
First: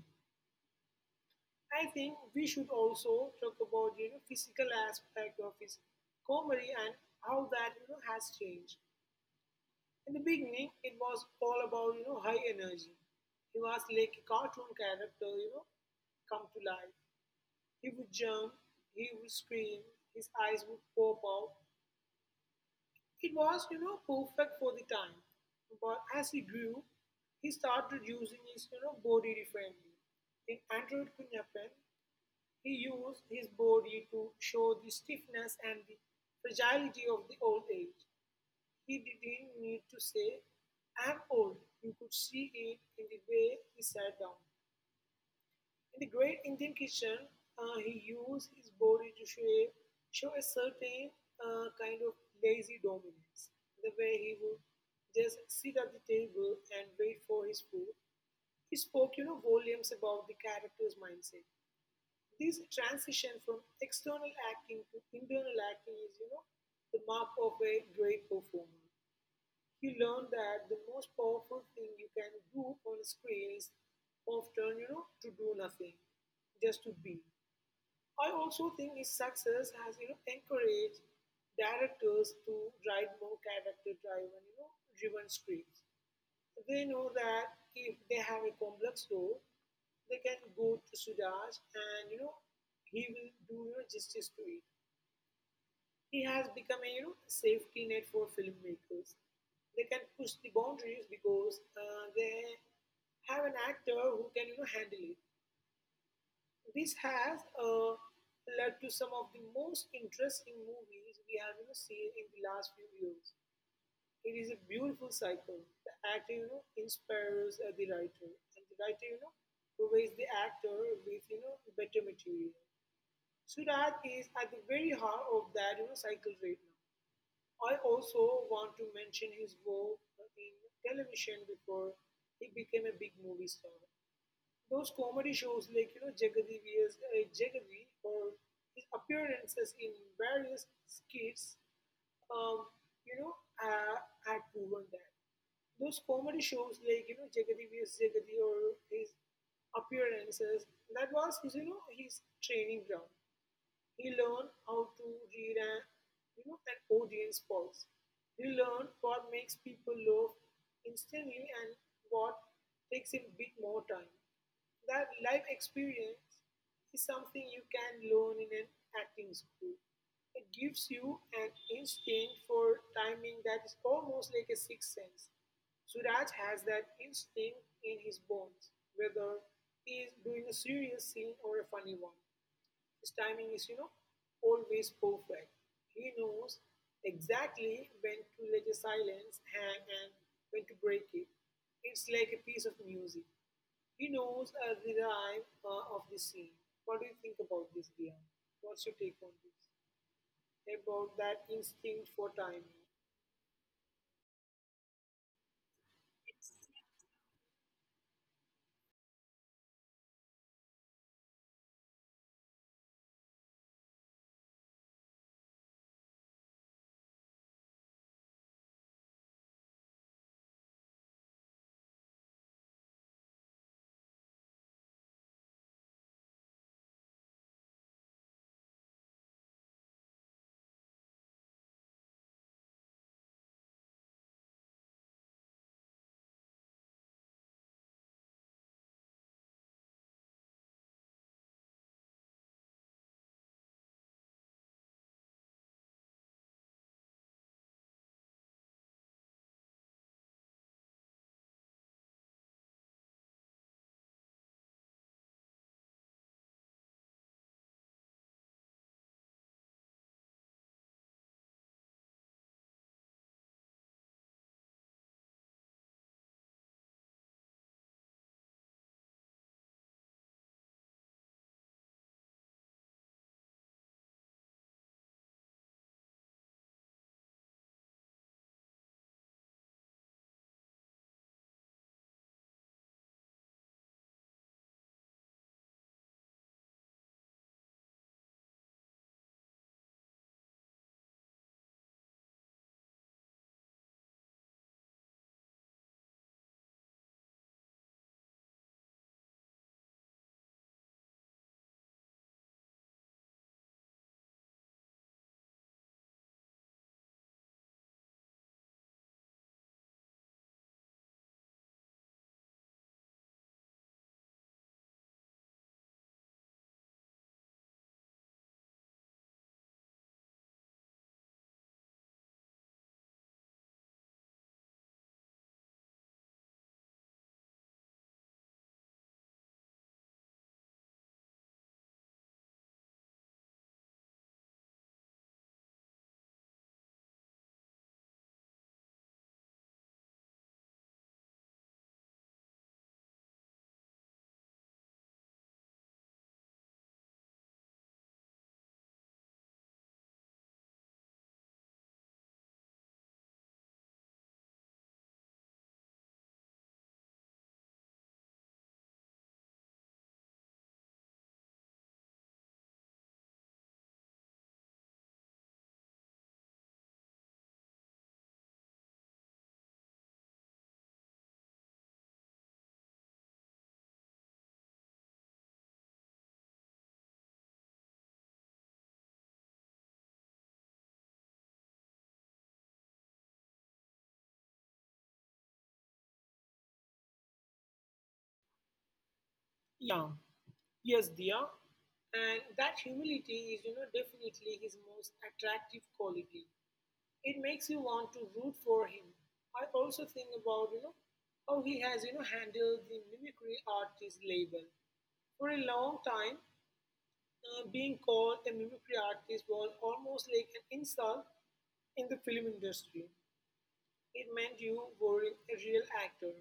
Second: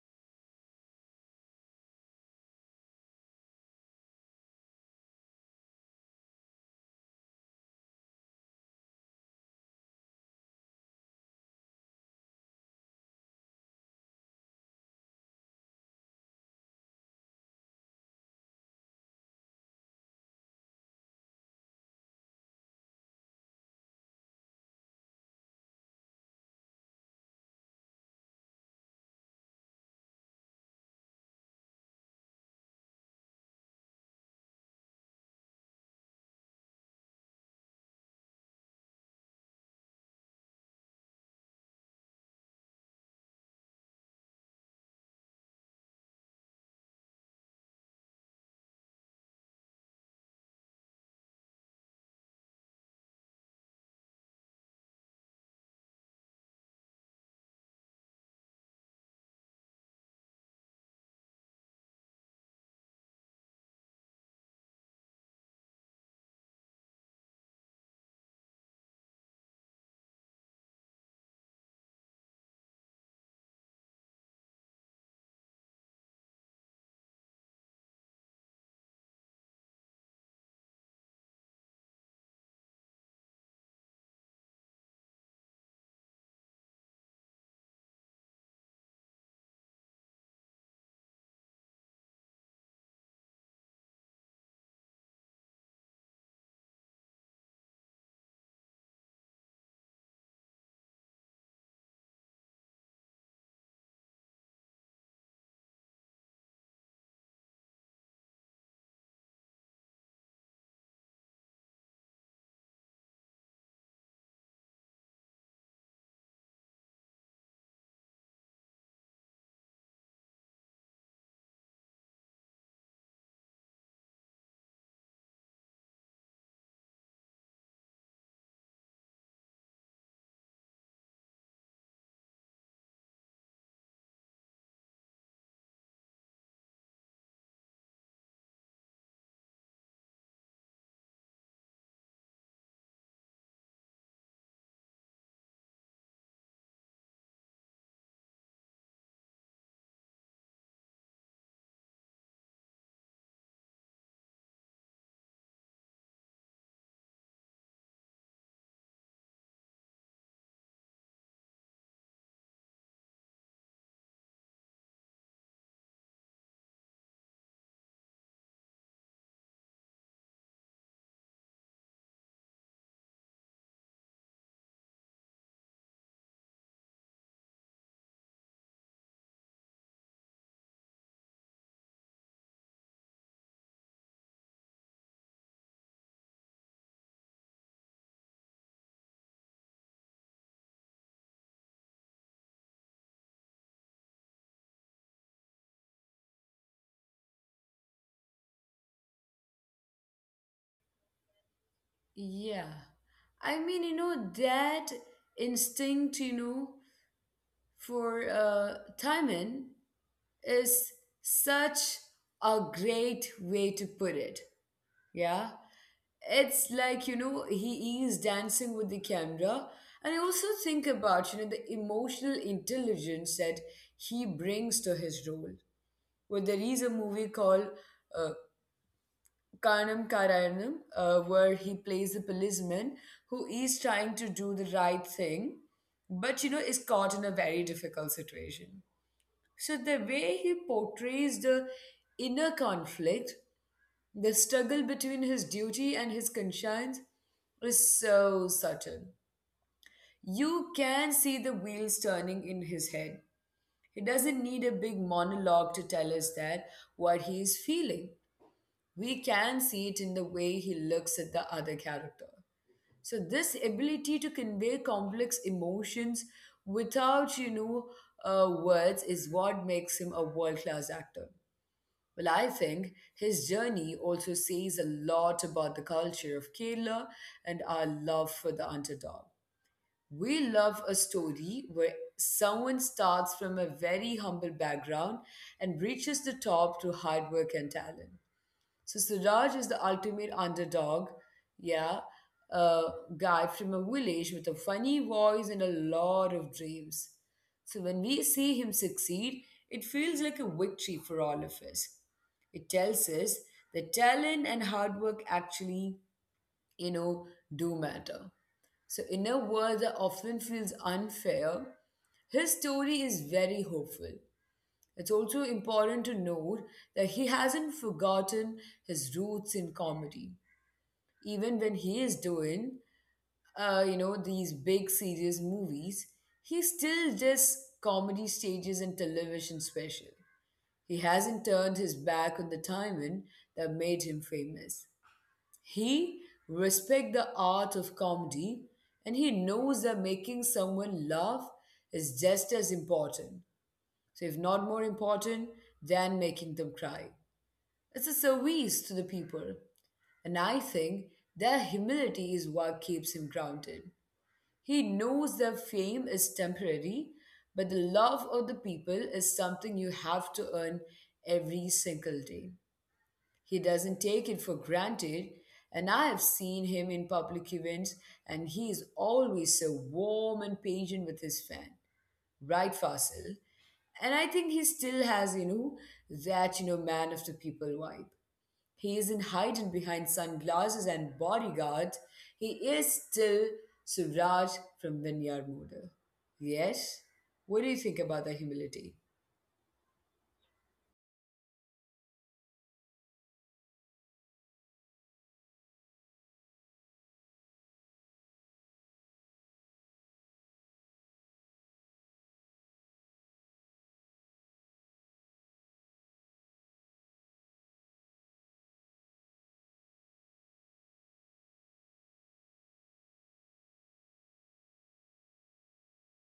B: I think we should also talk about, you know, physical aspect of his comedy and how that, you know, has changed. In the beginning, it was all about, you know, high energy. He was like a cartoon character, you know, come to life. He would jump, he would scream, his eyes would pop out. It was, you know, perfect for the time. But as he grew, he started using his, you know, body differently. In Android Kunyapan, he used his body to show the stiffness and the fragility of the old age. He didn't need to say, I'm old. You could see it in the way he sat down. In the great Indian kitchen, he used his body to show a certain kind of lazy dominance. The way he would just sit at the table and wait for his food, he spoke, you know, volumes about the character's mindset. This transition from external acting to internal acting is, you know, the mark of a great performer. You learn that the most powerful thing you can do on screen is often, you know, to do nothing, just to be. I also think his success has, you know, encouraged directors to write more character-driven, you know, driven scripts. They know that if they have a complex role, they can go to Sudaj and, you know, he will do, you know, justice to it. He has become a, you know, safety net for filmmakers. They can push the boundaries because they have an actor who can, you know, handle it. This has led to some of the most interesting movies we have, you know, seen in the last few years. It is a beautiful cycle. The actor, you know, inspires the writer, and the writer, you know, provides the actor with, you know, better material. Surat is at the very heart of that, you know, cycle right now. I also want to mention his work in television before he became a big movie star. Those comedy shows like, you know, Jagadi vs Jagadi or his appearances in various skits, um, you know, uh, had proven that. Those comedy shows like, you know, Jagadi vs Jagadi or his appearances, that was his, you know, his training ground. He learned how to read an, you know, an audience pulse. He learned what makes people laugh instantly and what takes a bit more time. That life experience is something you can learn in an acting school. It gives you an instinct for timing that is almost like a sixth sense. Suraj has that instinct in his bones, whether he is doing a serious scene or a funny one. His timing is, you know, always perfect. He knows exactly when to let a silence hang and when to break it. It's like a piece of music. He knows the rhyme of the scene. What do you think about this, Dia? What's your take on this? About that instinct for timing.
A: Yeah. I mean, you know, that instinct, you know, for Timon is such a great way to put it. Yeah. It's like, you know, he is dancing with the camera. And I also think about, you know, the emotional intelligence that he brings to his role. Well, there is a movie called uh, Kanam Karayanam, where he plays a policeman who is trying to do the right thing, but you know is caught in a very difficult situation. So the way he portrays the inner conflict, the struggle between his duty and his conscience, is so subtle. You can see the wheels turning in his head. He doesn't need a big monologue to tell us that what he is feeling. We can see it in the way he looks at the other character. So this ability to convey complex emotions without words is what makes him a world class actor. Well, I think his journey also says a lot about the culture of Kerala and our love for the underdog. We love a story where someone starts from a very humble background and reaches the top through hard work and talent. So Suraj is the ultimate underdog, yeah, a guy from a village with a funny voice and a lot of dreams. So when we see him succeed, it feels like a victory for all of us. It tells us that talent and hard work actually, you know, do matter. So in a world that often feels unfair, his story is very hopeful. It's also important to note that he hasn't forgotten his roots in comedy. Even when he is doing, you know, these big serious movies, he still does comedy stages and television special. He hasn't turned his back on the timing that made him famous. He respects the art of comedy, and he knows that making someone laugh is just as important, so, if not more important than making them cry. It's a service to the people. And I think their humility is what keeps him grounded. He knows their fame is temporary, but the love of the people is something you have to earn every single day. He doesn't take it for granted, and I have seen him in public events, and he is always so warm and patient with his fan, right Fasil. And I think he still has, you know, that, you know, man of the people vibe. He isn't hiding behind sunglasses and bodyguards. He is still Suraj from Vinyard Motor. Yes? What do you think about the humility?
B: Yeah. Yes, Dia. And that humility is, you know, definitely his most attractive quality. It makes you want to root for him. I also think about how he has, you know, handled the mimicry artist label for a long time. Being called a mimicry artist was almost like an insult in the film industry. It meant you were a real actor.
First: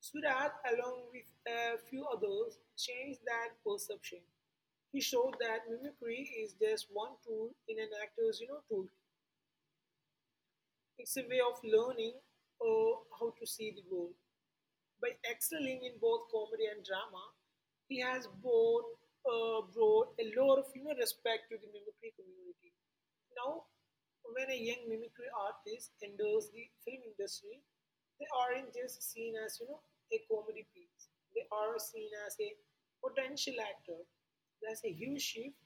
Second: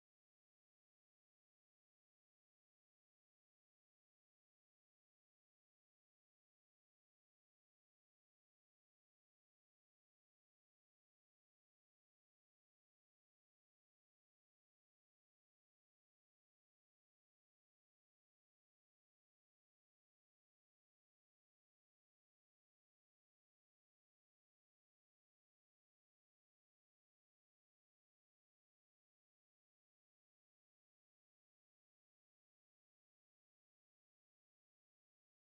B: Suraj, along with a few others, changed that perception. He showed that mimicry is just one tool in an actor's, you know, toolkit. It's a way of learning uh, how to see the world. By excelling in both comedy and drama, he has both, brought a lot of, you know, respect to the mimicry community. Now, when a young mimicry artist enters the film industry, they aren't just seen as, you know, a comedy piece. They are seen as a potential actor. There's a huge shift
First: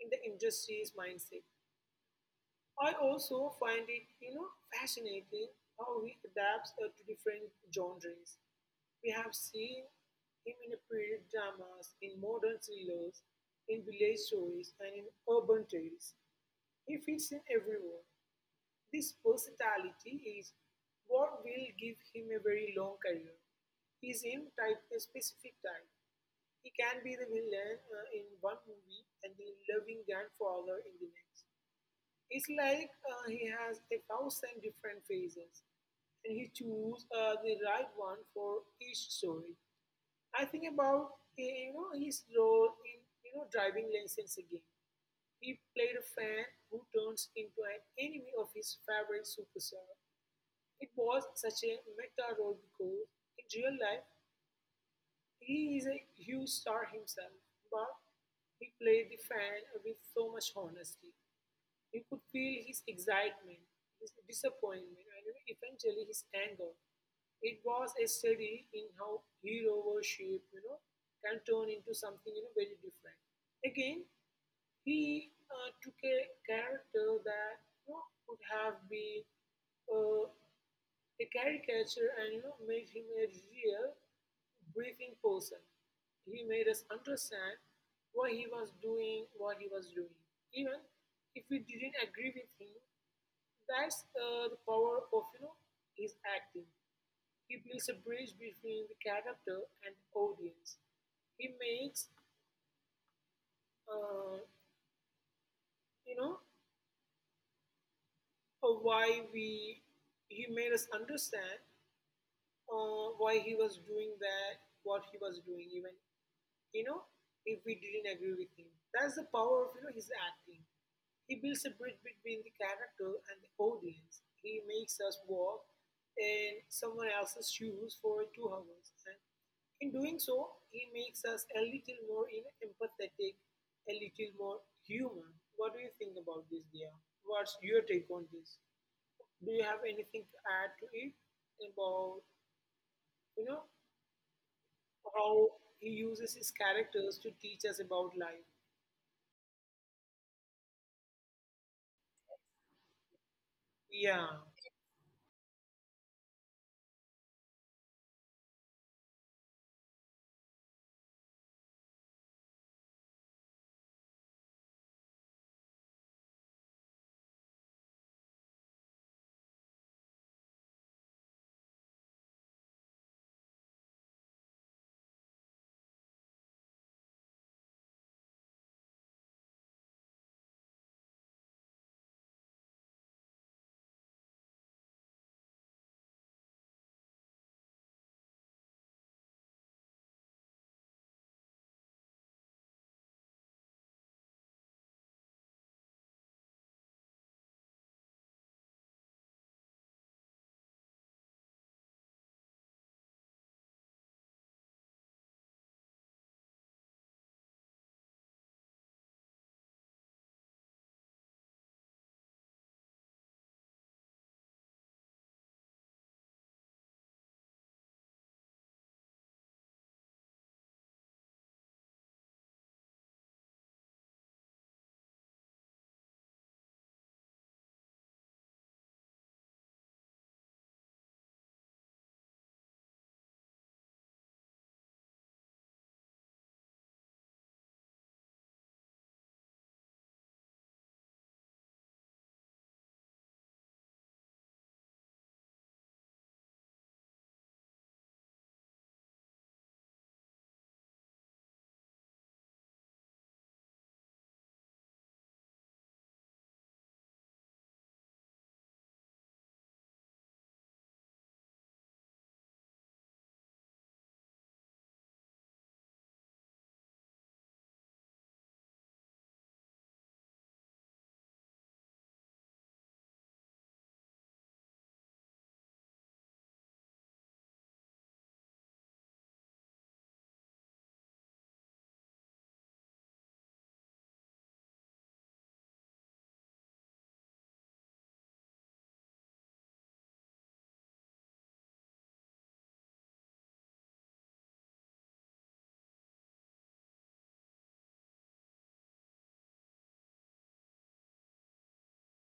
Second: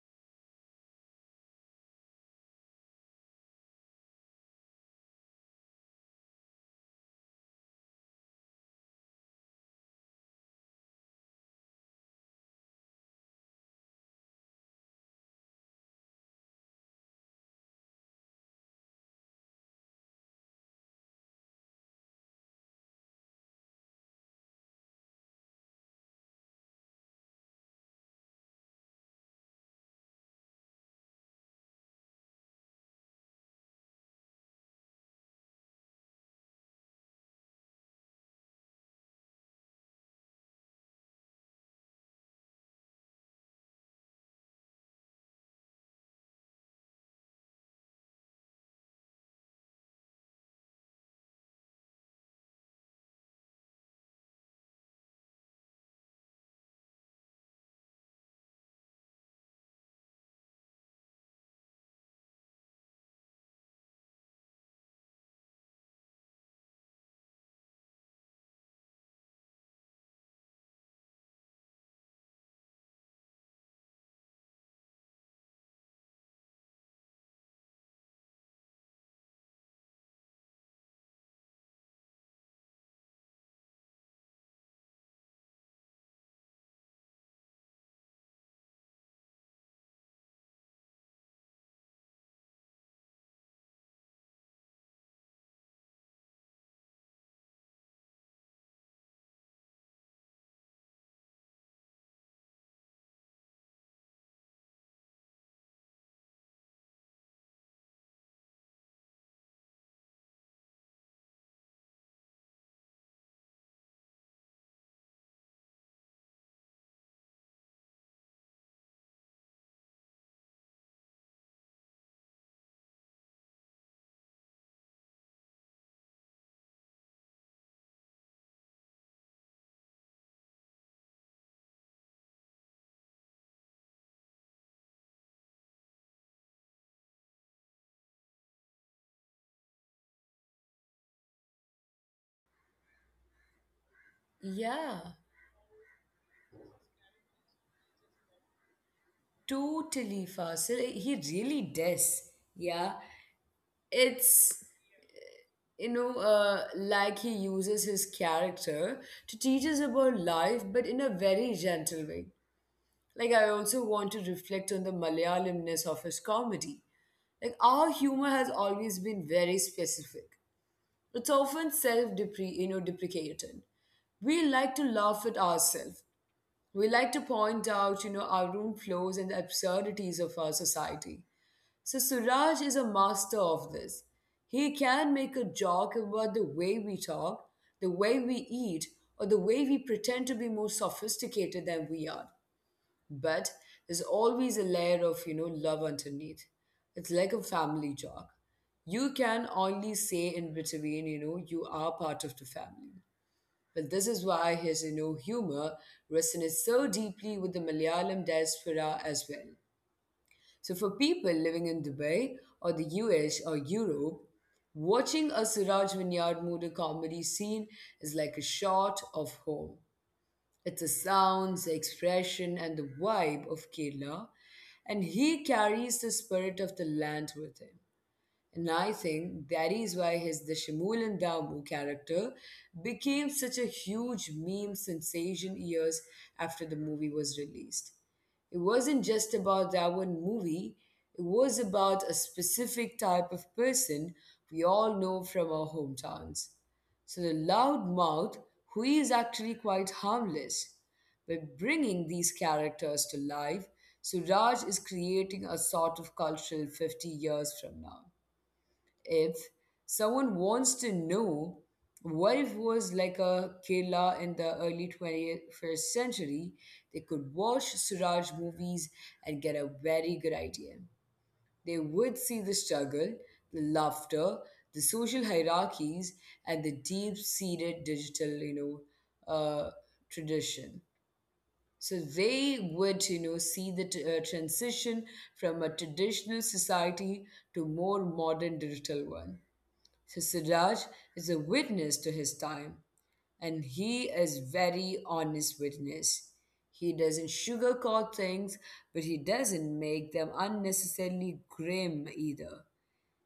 B: in the industry's mindset. I also find it, you know, fascinating how he adapts to different genres. We have seen him in the period dramas, in modern thrillers, in village stories, and in urban tales. He fits in everywhere. This versatility is what will give him a very long career. He's in type a specific type. He can be the villain in one movie and the loving grandfather in the next. It's like he has a thousand different phases, and he choose the right one for each story. I think about his role in driving license again. He played a fan who turns into an enemy of his favorite superstar. It was such a meta role because in real life he is a huge star himself, but he played the fan with so much honesty. You could feel his excitement, his disappointment, and eventually his anger. It was a study in how hero worship can turn into something very different. Again, he took a character that could have been uh, a caricature and made him a real breathing person. He made us understand why he was doing what he was doing, even if we didn't agree with him. That's the power of his acting. He builds a bridge between the character and the audience. He makes uh, you know why we He made us understand why he was doing that, what he was doing, even you know, if we didn't agree with him. That's the power of his acting. He builds a bridge between the character and the audience. He makes us walk in someone else's shoes for 2 hours. And in doing so, he makes us a little more empathetic, a little more human. What do you think about this, dear? What's your take on this? Do you have anything to add to it about you know
A: Yeah,
B: how he uses his characters to teach us about life?
A: totally, Fasil. He really does. Yeah.
B: Yeah,
A: It's, you know, like he uses his character to teach us about life, but in a very gentle way. Like, I also want to reflect on the Malayalamness of his comedy. Like, our humor has always been very specific. It's often you know, deprecating. We like to laugh at ourselves. We like to point out, you know, our own flaws and the absurdities of our society. So Suraj is a master of this. He can make a joke about the way we talk, the way we eat, or the way we pretend to be more sophisticated than we are, but there's always a layer of, you know, love underneath. It's like a family jog you can only say in between, you know, you are part of the family. But this is why his, you know, humor resonates so deeply with the Malayalam diaspora as well. So for people living in Dubai or the US or Europe, watching a Siraj Vineyard movie comedy scene is like a shot of home. It's the sounds, the expression, and the vibe of Kerala, and he carries the spirit of the land with him. And I think that is why his the Shimul and Damu character became such a huge meme sensation years after the movie was released. It wasn't just about that one movie, it was about a specific type of person we all know from our hometowns. So the loudmouth, who is actually quite harmless, by bringing these characters to life, Suraj is creating a sort of cultural 50 years from now if someone wants to know what it was like a Kerala in the early 21st century, they could watch Suraj movies and get a very good idea. They would see the struggle, the laughter, the social hierarchies, and the deep-seated digital, know, uh, tradition. So they would, see the transition from a traditional society to more modern digital one. So Siraj is a witness to his time, and he is very honest witness. He doesn't sugarcoat things, but he doesn't make them unnecessarily grim either.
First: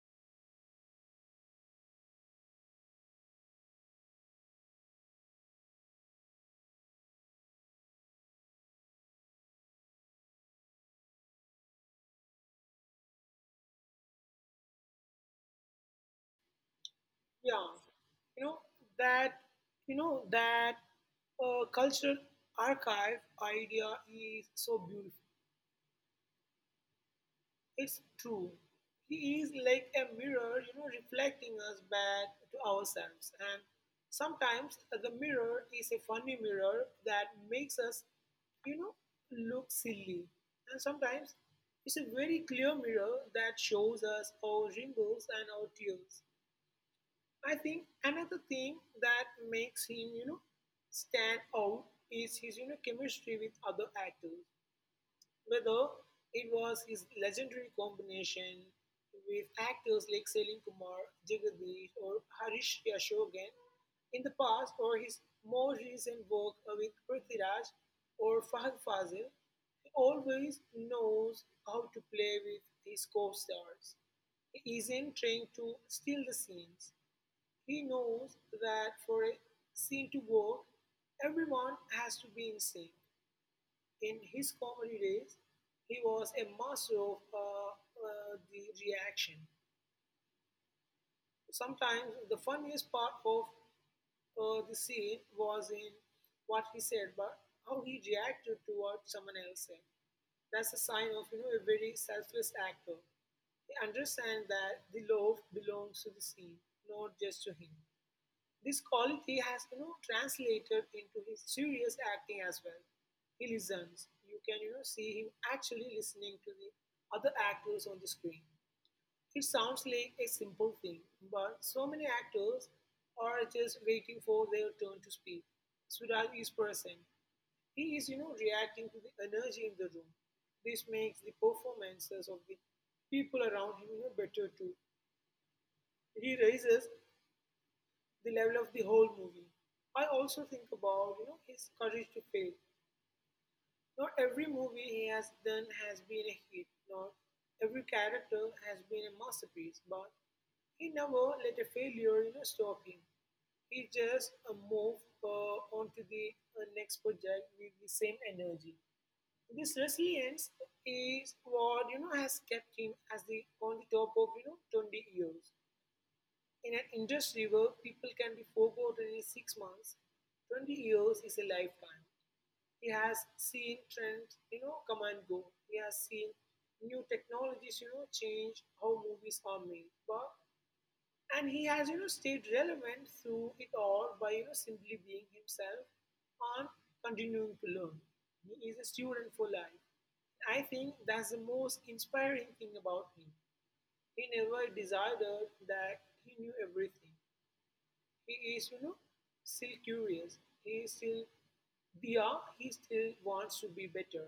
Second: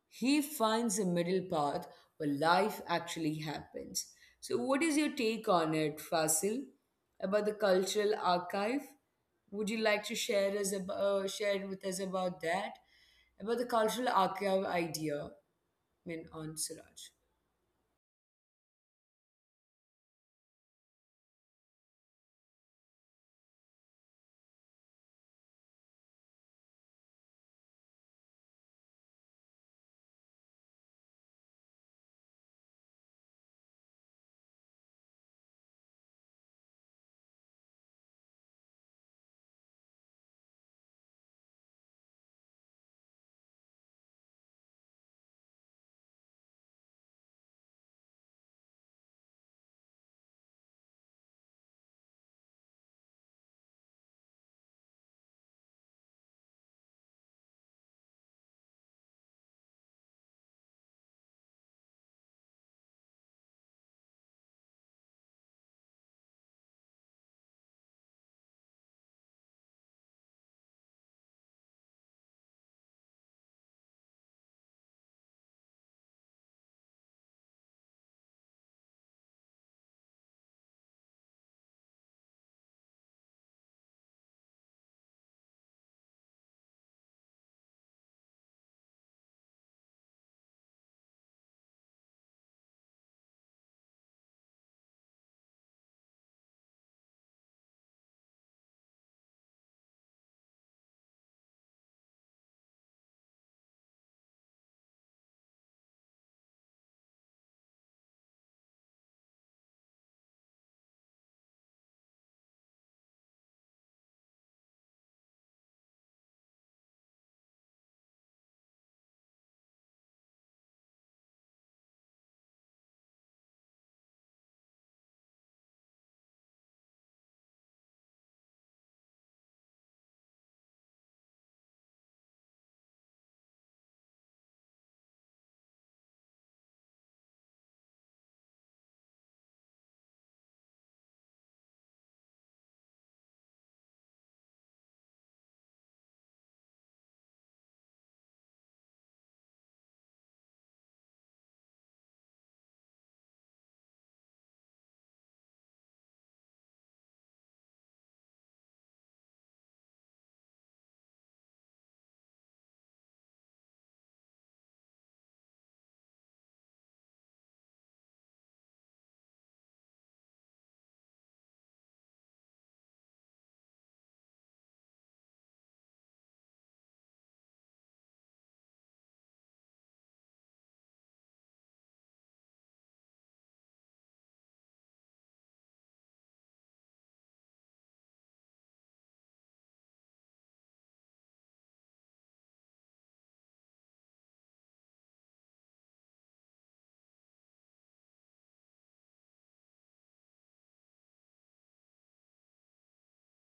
A: He finds a middle path where life actually happens. So, what is your take on it, Fasil, about the cultural archive? Would you like to share us share with us about that, about the cultural archive idea? I mean, on Siraj.
B: yeah. You know that you know that cultural archive idea is so beautiful. It's true. He is like a mirror, you know, reflecting us back to ourselves. And sometimes the mirror is a funny mirror that makes us, you know, look silly. And sometimes it's a very clear mirror that shows us our wrinkles and our tears. I think another thing that makes him, you know, stand out is his, you know, chemistry with other actors. Whether it was his legendary combination with actors like Selim Kumar, Jagadish, or Harish Yashogan in the past, or his more recent work with Prithviraj or Fahad Fazil, he always knows how to play with his co-stars. He isn't trying to steal the scenes. He knows that for a scene to work, everyone has to be in sync. In his comedy days, he was a master of the reaction. Sometimes the funniest part of the scene was in what he said, but how he reacted to what someone else said. That's a sign of a very selfless actor. He understands that the love belongs to the scene, not just to him. This quality has translated into his serious acting as well. He listens. You can see him actually listening to the other actors on the screen. It sounds like a simple thing, but so many actors are just waiting for their turn to speak. Suraj is present. He is reacting to the energy in the room. This makes the performances of the people around him better too. He raises the level of the whole movie. I also think about his courage to fail. Not every movie he has done has been a hit. Not every character has been a masterpiece, but he never let a failure stop him. He just moved on to the next project with the same energy. This resilience is what has kept him as the on the top of 20 years. In an industry where people can be forgotten in 6 months, 20 years is a lifetime. He has seen trends, you know, come and go. He has seen new technologies, you know, change how movies are made. But and he has, you know, stayed relevant through it all by, you know, simply being himself and continuing to learn. He is a student for life. I think that's the most inspiring thing about him. He never decided that he knew everything. He is, you know, still curious. He is still Dia, he still wants to be better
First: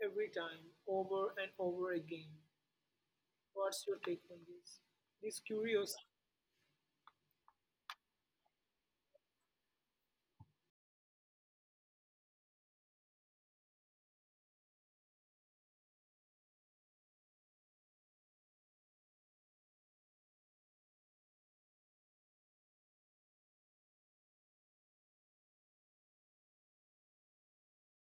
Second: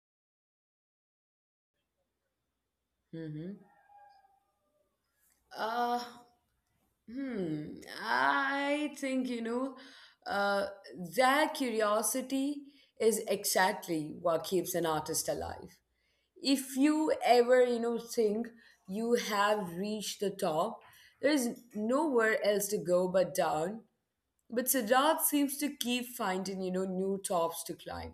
B: every time, over and over again.
A: Mm-hmm.
B: What's your take on this? This curious.
A: Uh, hmm. I think, uh, their curiosity is exactly what keeps an artist alive. If you ever, think you have reached the top, there is nowhere else to go but down. But Siddharth seems to keep finding, new tops to climb.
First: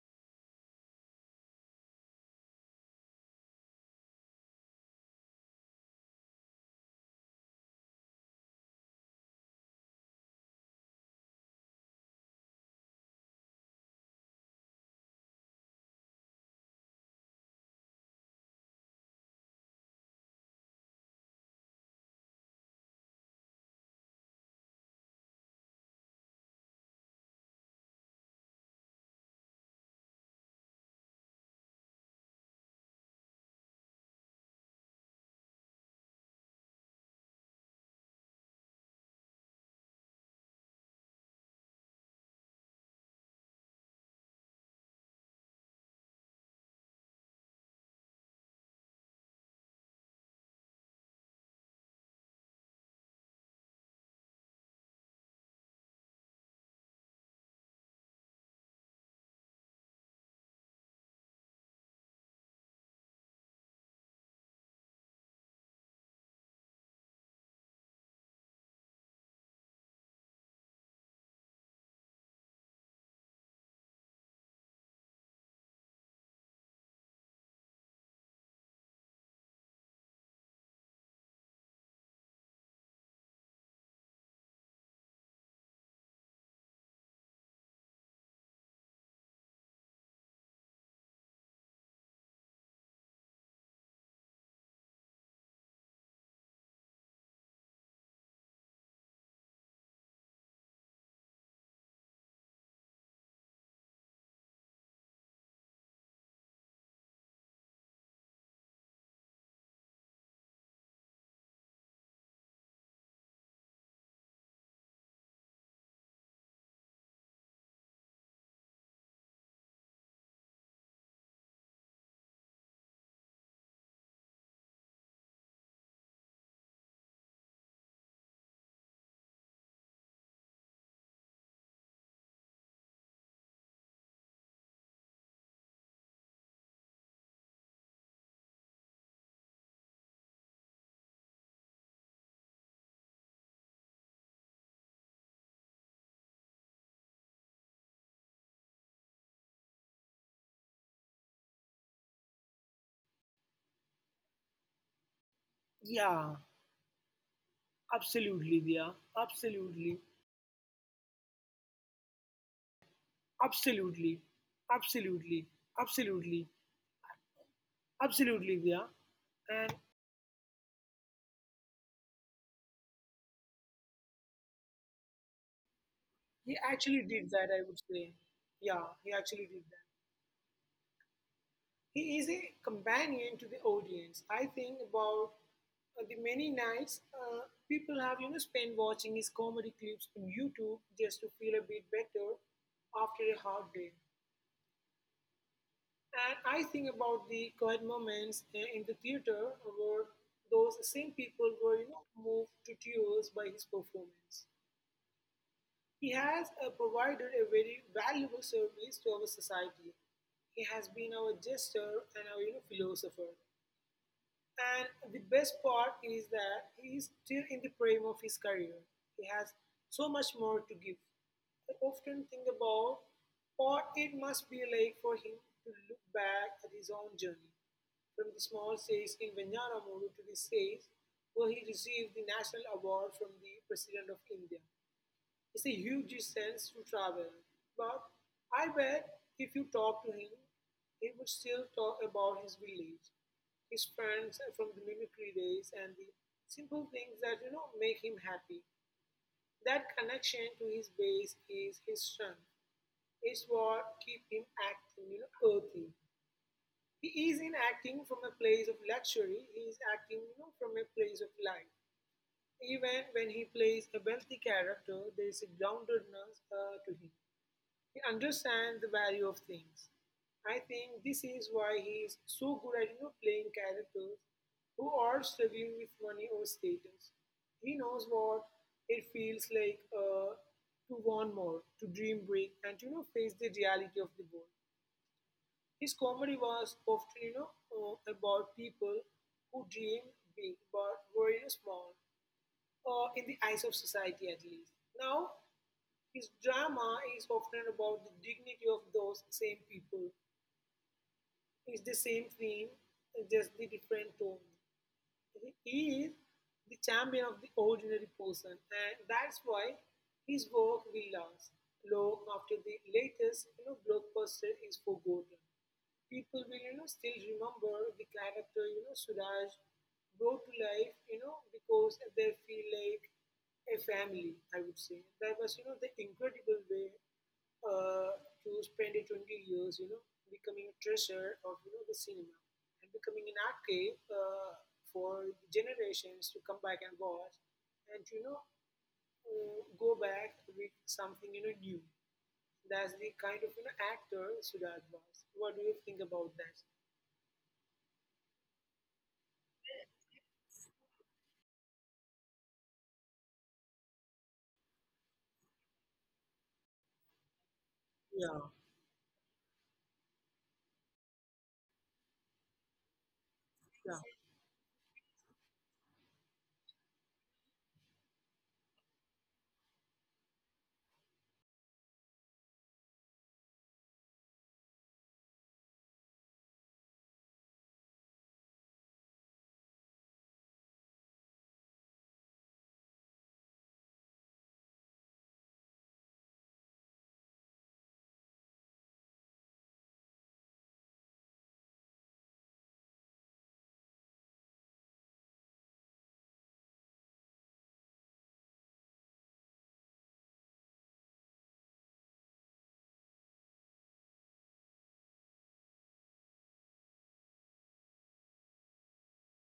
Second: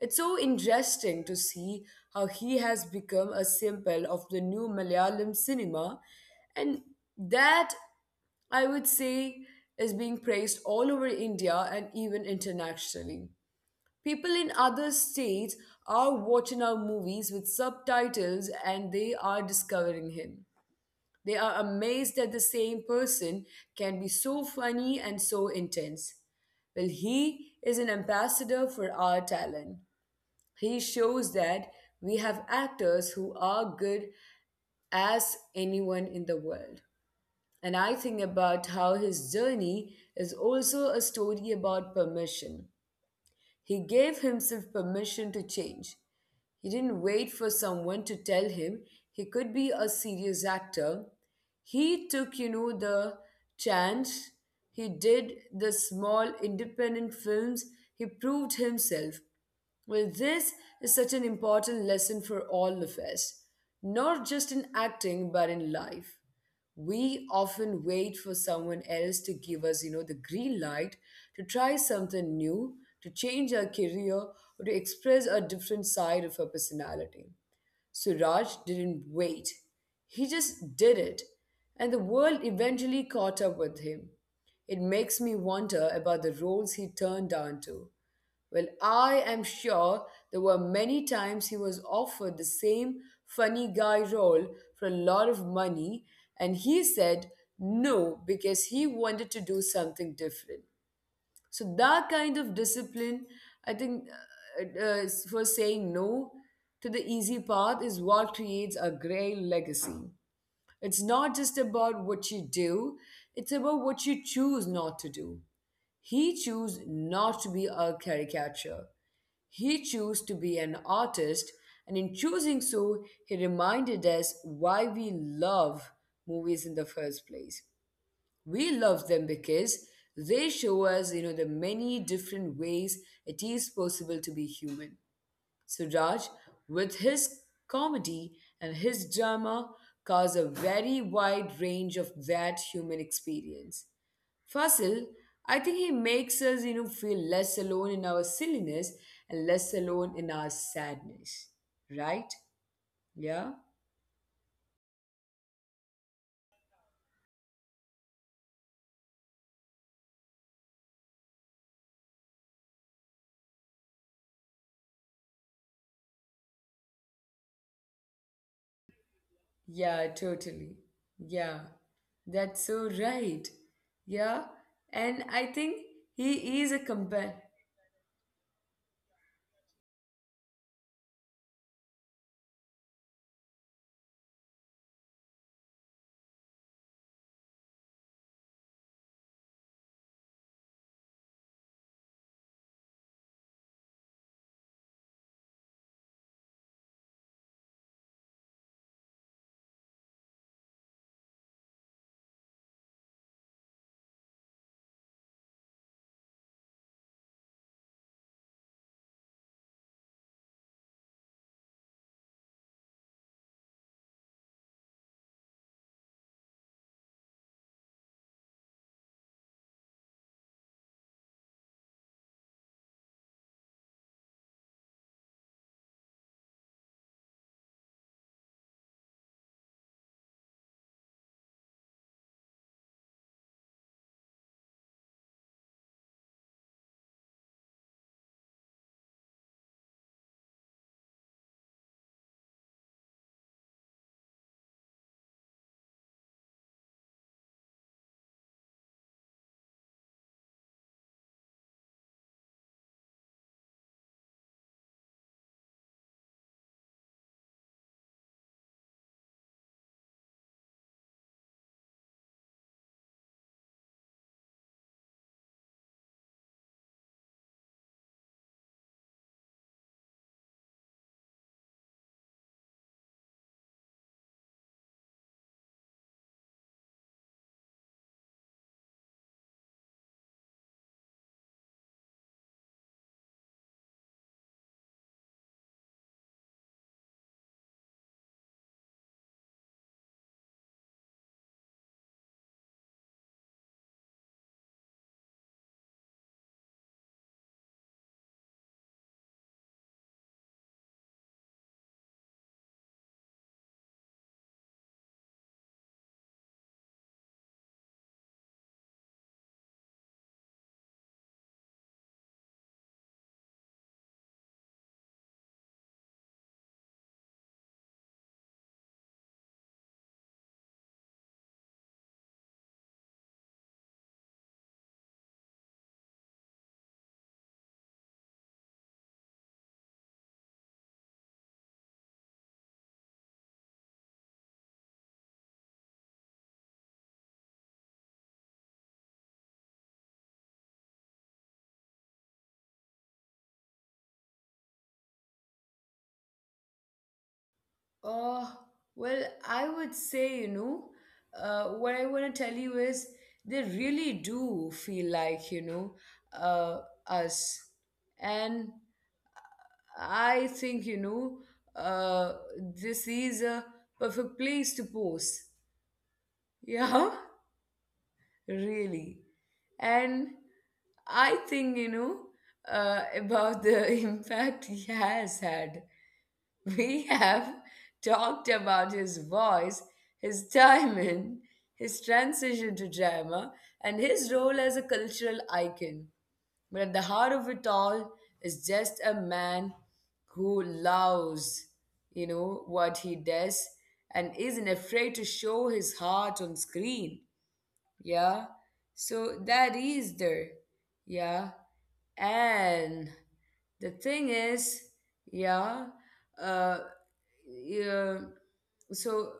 A: It's so interesting to see how he has become a symbol of the new Malayalam cinema, and that I would say is being praised all over India and even internationally. People in other states are watching our movies with subtitles and they are discovering him. They are amazed that the same person can be so funny and so intense. Well, he is an ambassador for our talent. He shows that we have actors who are good as anyone in the world. And I think about how his journey is also a story about permission. He gave himself permission to change. He didn't wait for someone to tell him he could be a serious actor. He took, the chance. He did the small independent films. He proved himself. Well, this is such an important lesson for all of us, not just in acting, but in life. We often wait for someone else to give us, the green light to try something new, to change our career, or to express a different side of our personality. Suraj didn't wait, he just did it, and the world eventually caught up with him. It makes me wonder about the roles he turned down to. Well, I am sure there were many times he was offered the same funny guy role for a lot of money, and he said no because he wanted to do something different. So that kind of discipline, I think for saying no to the easy path is what creates a great legacy. It's not just about what you do, it's about what you choose not to do. He chose not to be a caricature, he chose to be an artist, and in choosing so he reminded us why we love movies in the first place. We love them because they show us, the many different ways it is possible to be human. Suraj with his comedy and his drama cause a very wide range of that human experience. Fasil, I think he makes us, feel less alone in our silliness and less alone in our sadness, right? Yeah.
B: Yeah, absolutely, Dia. Absolutely. Absolutely. Absolutely. Absolutely. Absolutely, Dia. And
A: Yeah, totally. Yeah, that's so right. Yeah, and I think he
B: he
A: is a
B: actually did
A: compare.
B: that, I would say. Yeah, he actually did that. He is a companion to the audience. I think about the many nights people have spent watching his comedy clips on YouTube just to feel a bit better after a hard day. And I think about the quiet moments in the theater where those same people were moved to tears by his performance. He has provided a very valuable service to our society. He has been our jester and our philosopher. And the best part is that he is still in the prime of his career. He has so much more to give. I often think about what it must be like for him to look back at his own journey, from the small stage in Venyanamuru to the stage where he received the National Award from the President of India. It's a huge sense to travel, but I bet if you talk to him, he would still talk about his village, his friends from the mimicry days, and the simple things that make him happy. That connection to his base is his strength. It's what keep him acting, you know, earthy. He isn't acting from a place of luxury. He is acting, you know, from a place of life. Even when he plays a wealthy character, there is a groundedness to him. He understands the value of things. I think this is why he is so good at playing characters who are struggling with money or status. He knows what it feels like to want more, to dream big, and to face the reality of the world. His comedy was often about people who dream big but were small, or in the eyes of society at least. Now his drama is often about the dignity of those same people. It's the same theme, just the different tone. He is the champion of the ordinary person, and that's why his work will last long after the latest blockbuster is forgotten. People will still remember the character Suraj brought to life, because they feel like a family, I would say. That was, you know, the incredible way uh, to spend a 20 years, you know, becoming a treasure of the cinema and becoming an archive for generations to come back and watch and go back with something new. That's the kind of actor Siddharth was. What do you think about that?
A: Oh, well, I would say, what I want to tell you is they really do feel like, uh, us.
B: Yeah,
A: And I think, uh, this is a
B: yeah.
A: perfect place to pose. Yeah. Really, and I think, about the impact he has had, we have talked about his voice, his timing, his transition to drama, and his role as a cultural icon, but at the heart of it all is just a man who loves, what he does, and isn't afraid to show his heart on screen. Yeah. So that is there. Yeah. And the thing is, yeah, uh, yeah, so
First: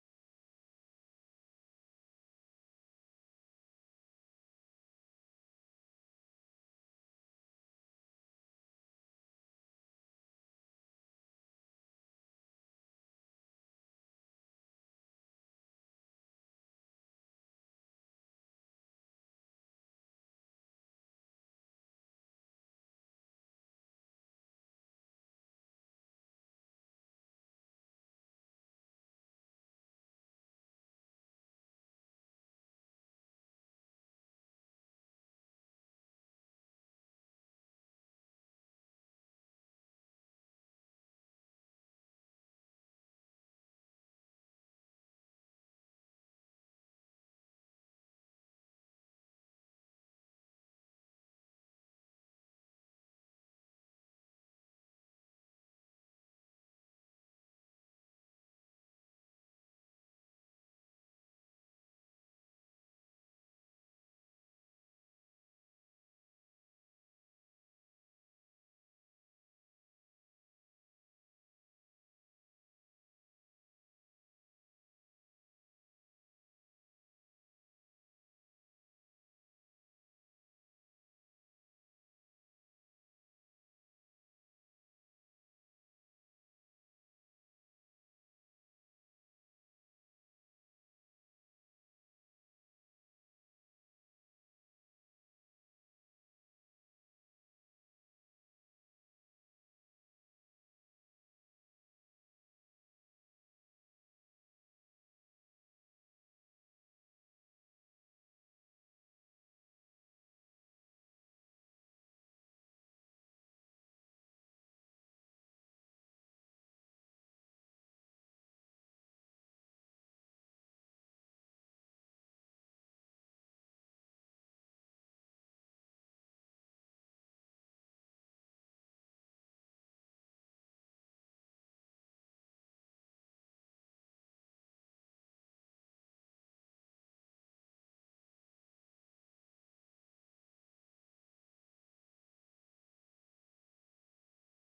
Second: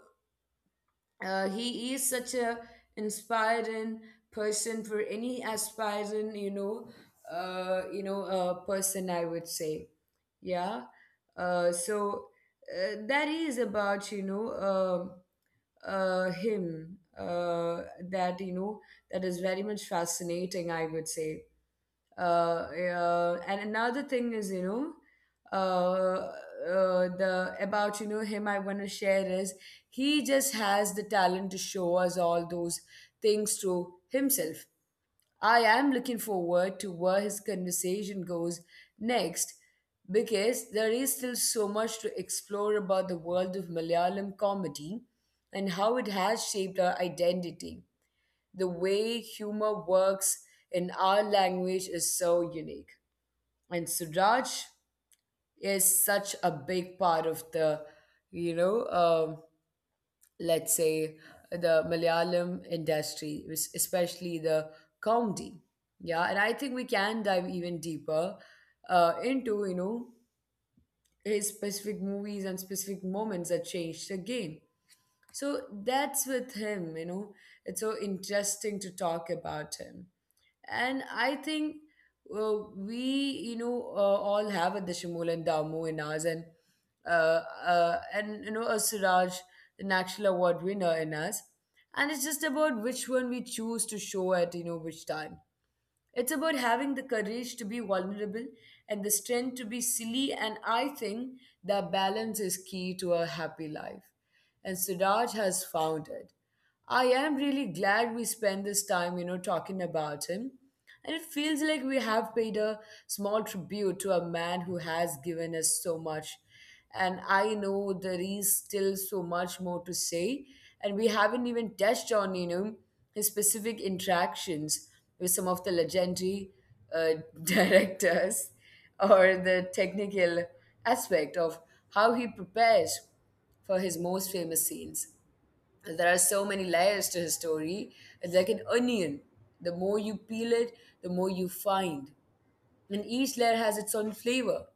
A: he is such a inspiring person for any aspiring, person I would say. Yeah. So that is about, him, that you know that is very much fascinating, I would say. uh, and another thing is, uh, the about, him I want to share is he just has the talent to show us all those things through himself. I am looking forward to where his conversation goes next, because there is still so much to explore about the world of Malayalam comedy and how it has shaped our identity. The way humor works in our language is so unique. And Suraj is such a big part of the, you know, um let's say the Malayalam industry, which— especially the comedy. Yeah, and I think we can dive even deeper into, his specific movies and specific moments that changed the game. So that's with him, you know, it's so interesting to talk about him. And I think, we, all have a Dashimul and Damu in us, and you know, a Siraj, the National Award winner in us. And it's just about which one we choose to show at, you know, which time. It's about having the courage to be vulnerable and the strength to be silly, and I think that balance is key to a happy life. And Suraj has found it. I am really glad we spent this time, you know, talking about him, and it feels like we have paid a small tribute to a man who has given us so much. And I know there is still so much more to say. And we haven't even touched on, you know, his specific interactions with some of the legendary uh, directors or the technical aspect of how he prepares for his most famous scenes. There are so many layers to his story. It's like an onion. The more you peel it, the more you find. And each layer has its own flavor.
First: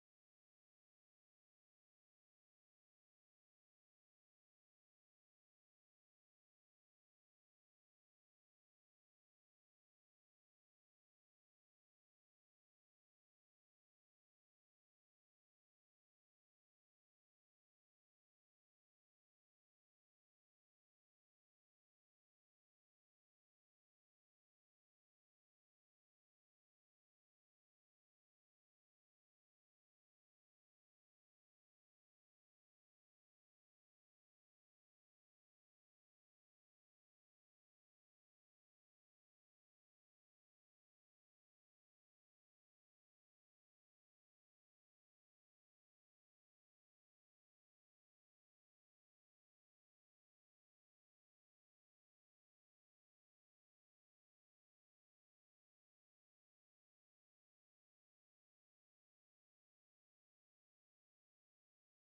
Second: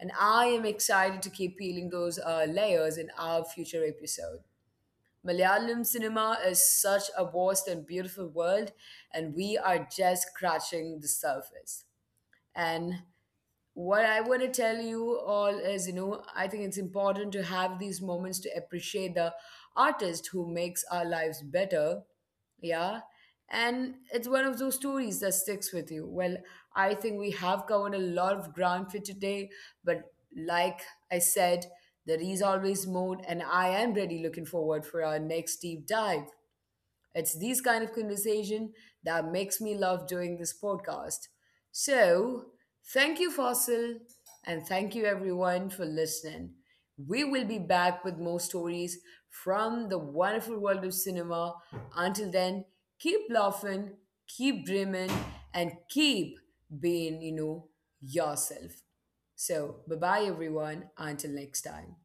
A: And I am excited to keep peeling those layers in our future episode. Malayalam cinema is such a vast and beautiful world, and we are just scratching the surface. And what I want to tell you all is, you know, I think it's important to have these moments to appreciate the artist who makes our lives better. Yeah. And it's one of those stories that sticks with you. Well, I think we have covered a lot of ground for today, but like I said, there is always more, and I am really looking forward for our next deep dive. It's these kind of conversation that makes me love doing this podcast. So, thank you, Fossil, and thank you everyone for listening. We will be back with more stories from the wonderful world of cinema. Until then, keep laughing, keep dreaming, and keep being, you know, yourself. So, bye bye, everyone. Until next time.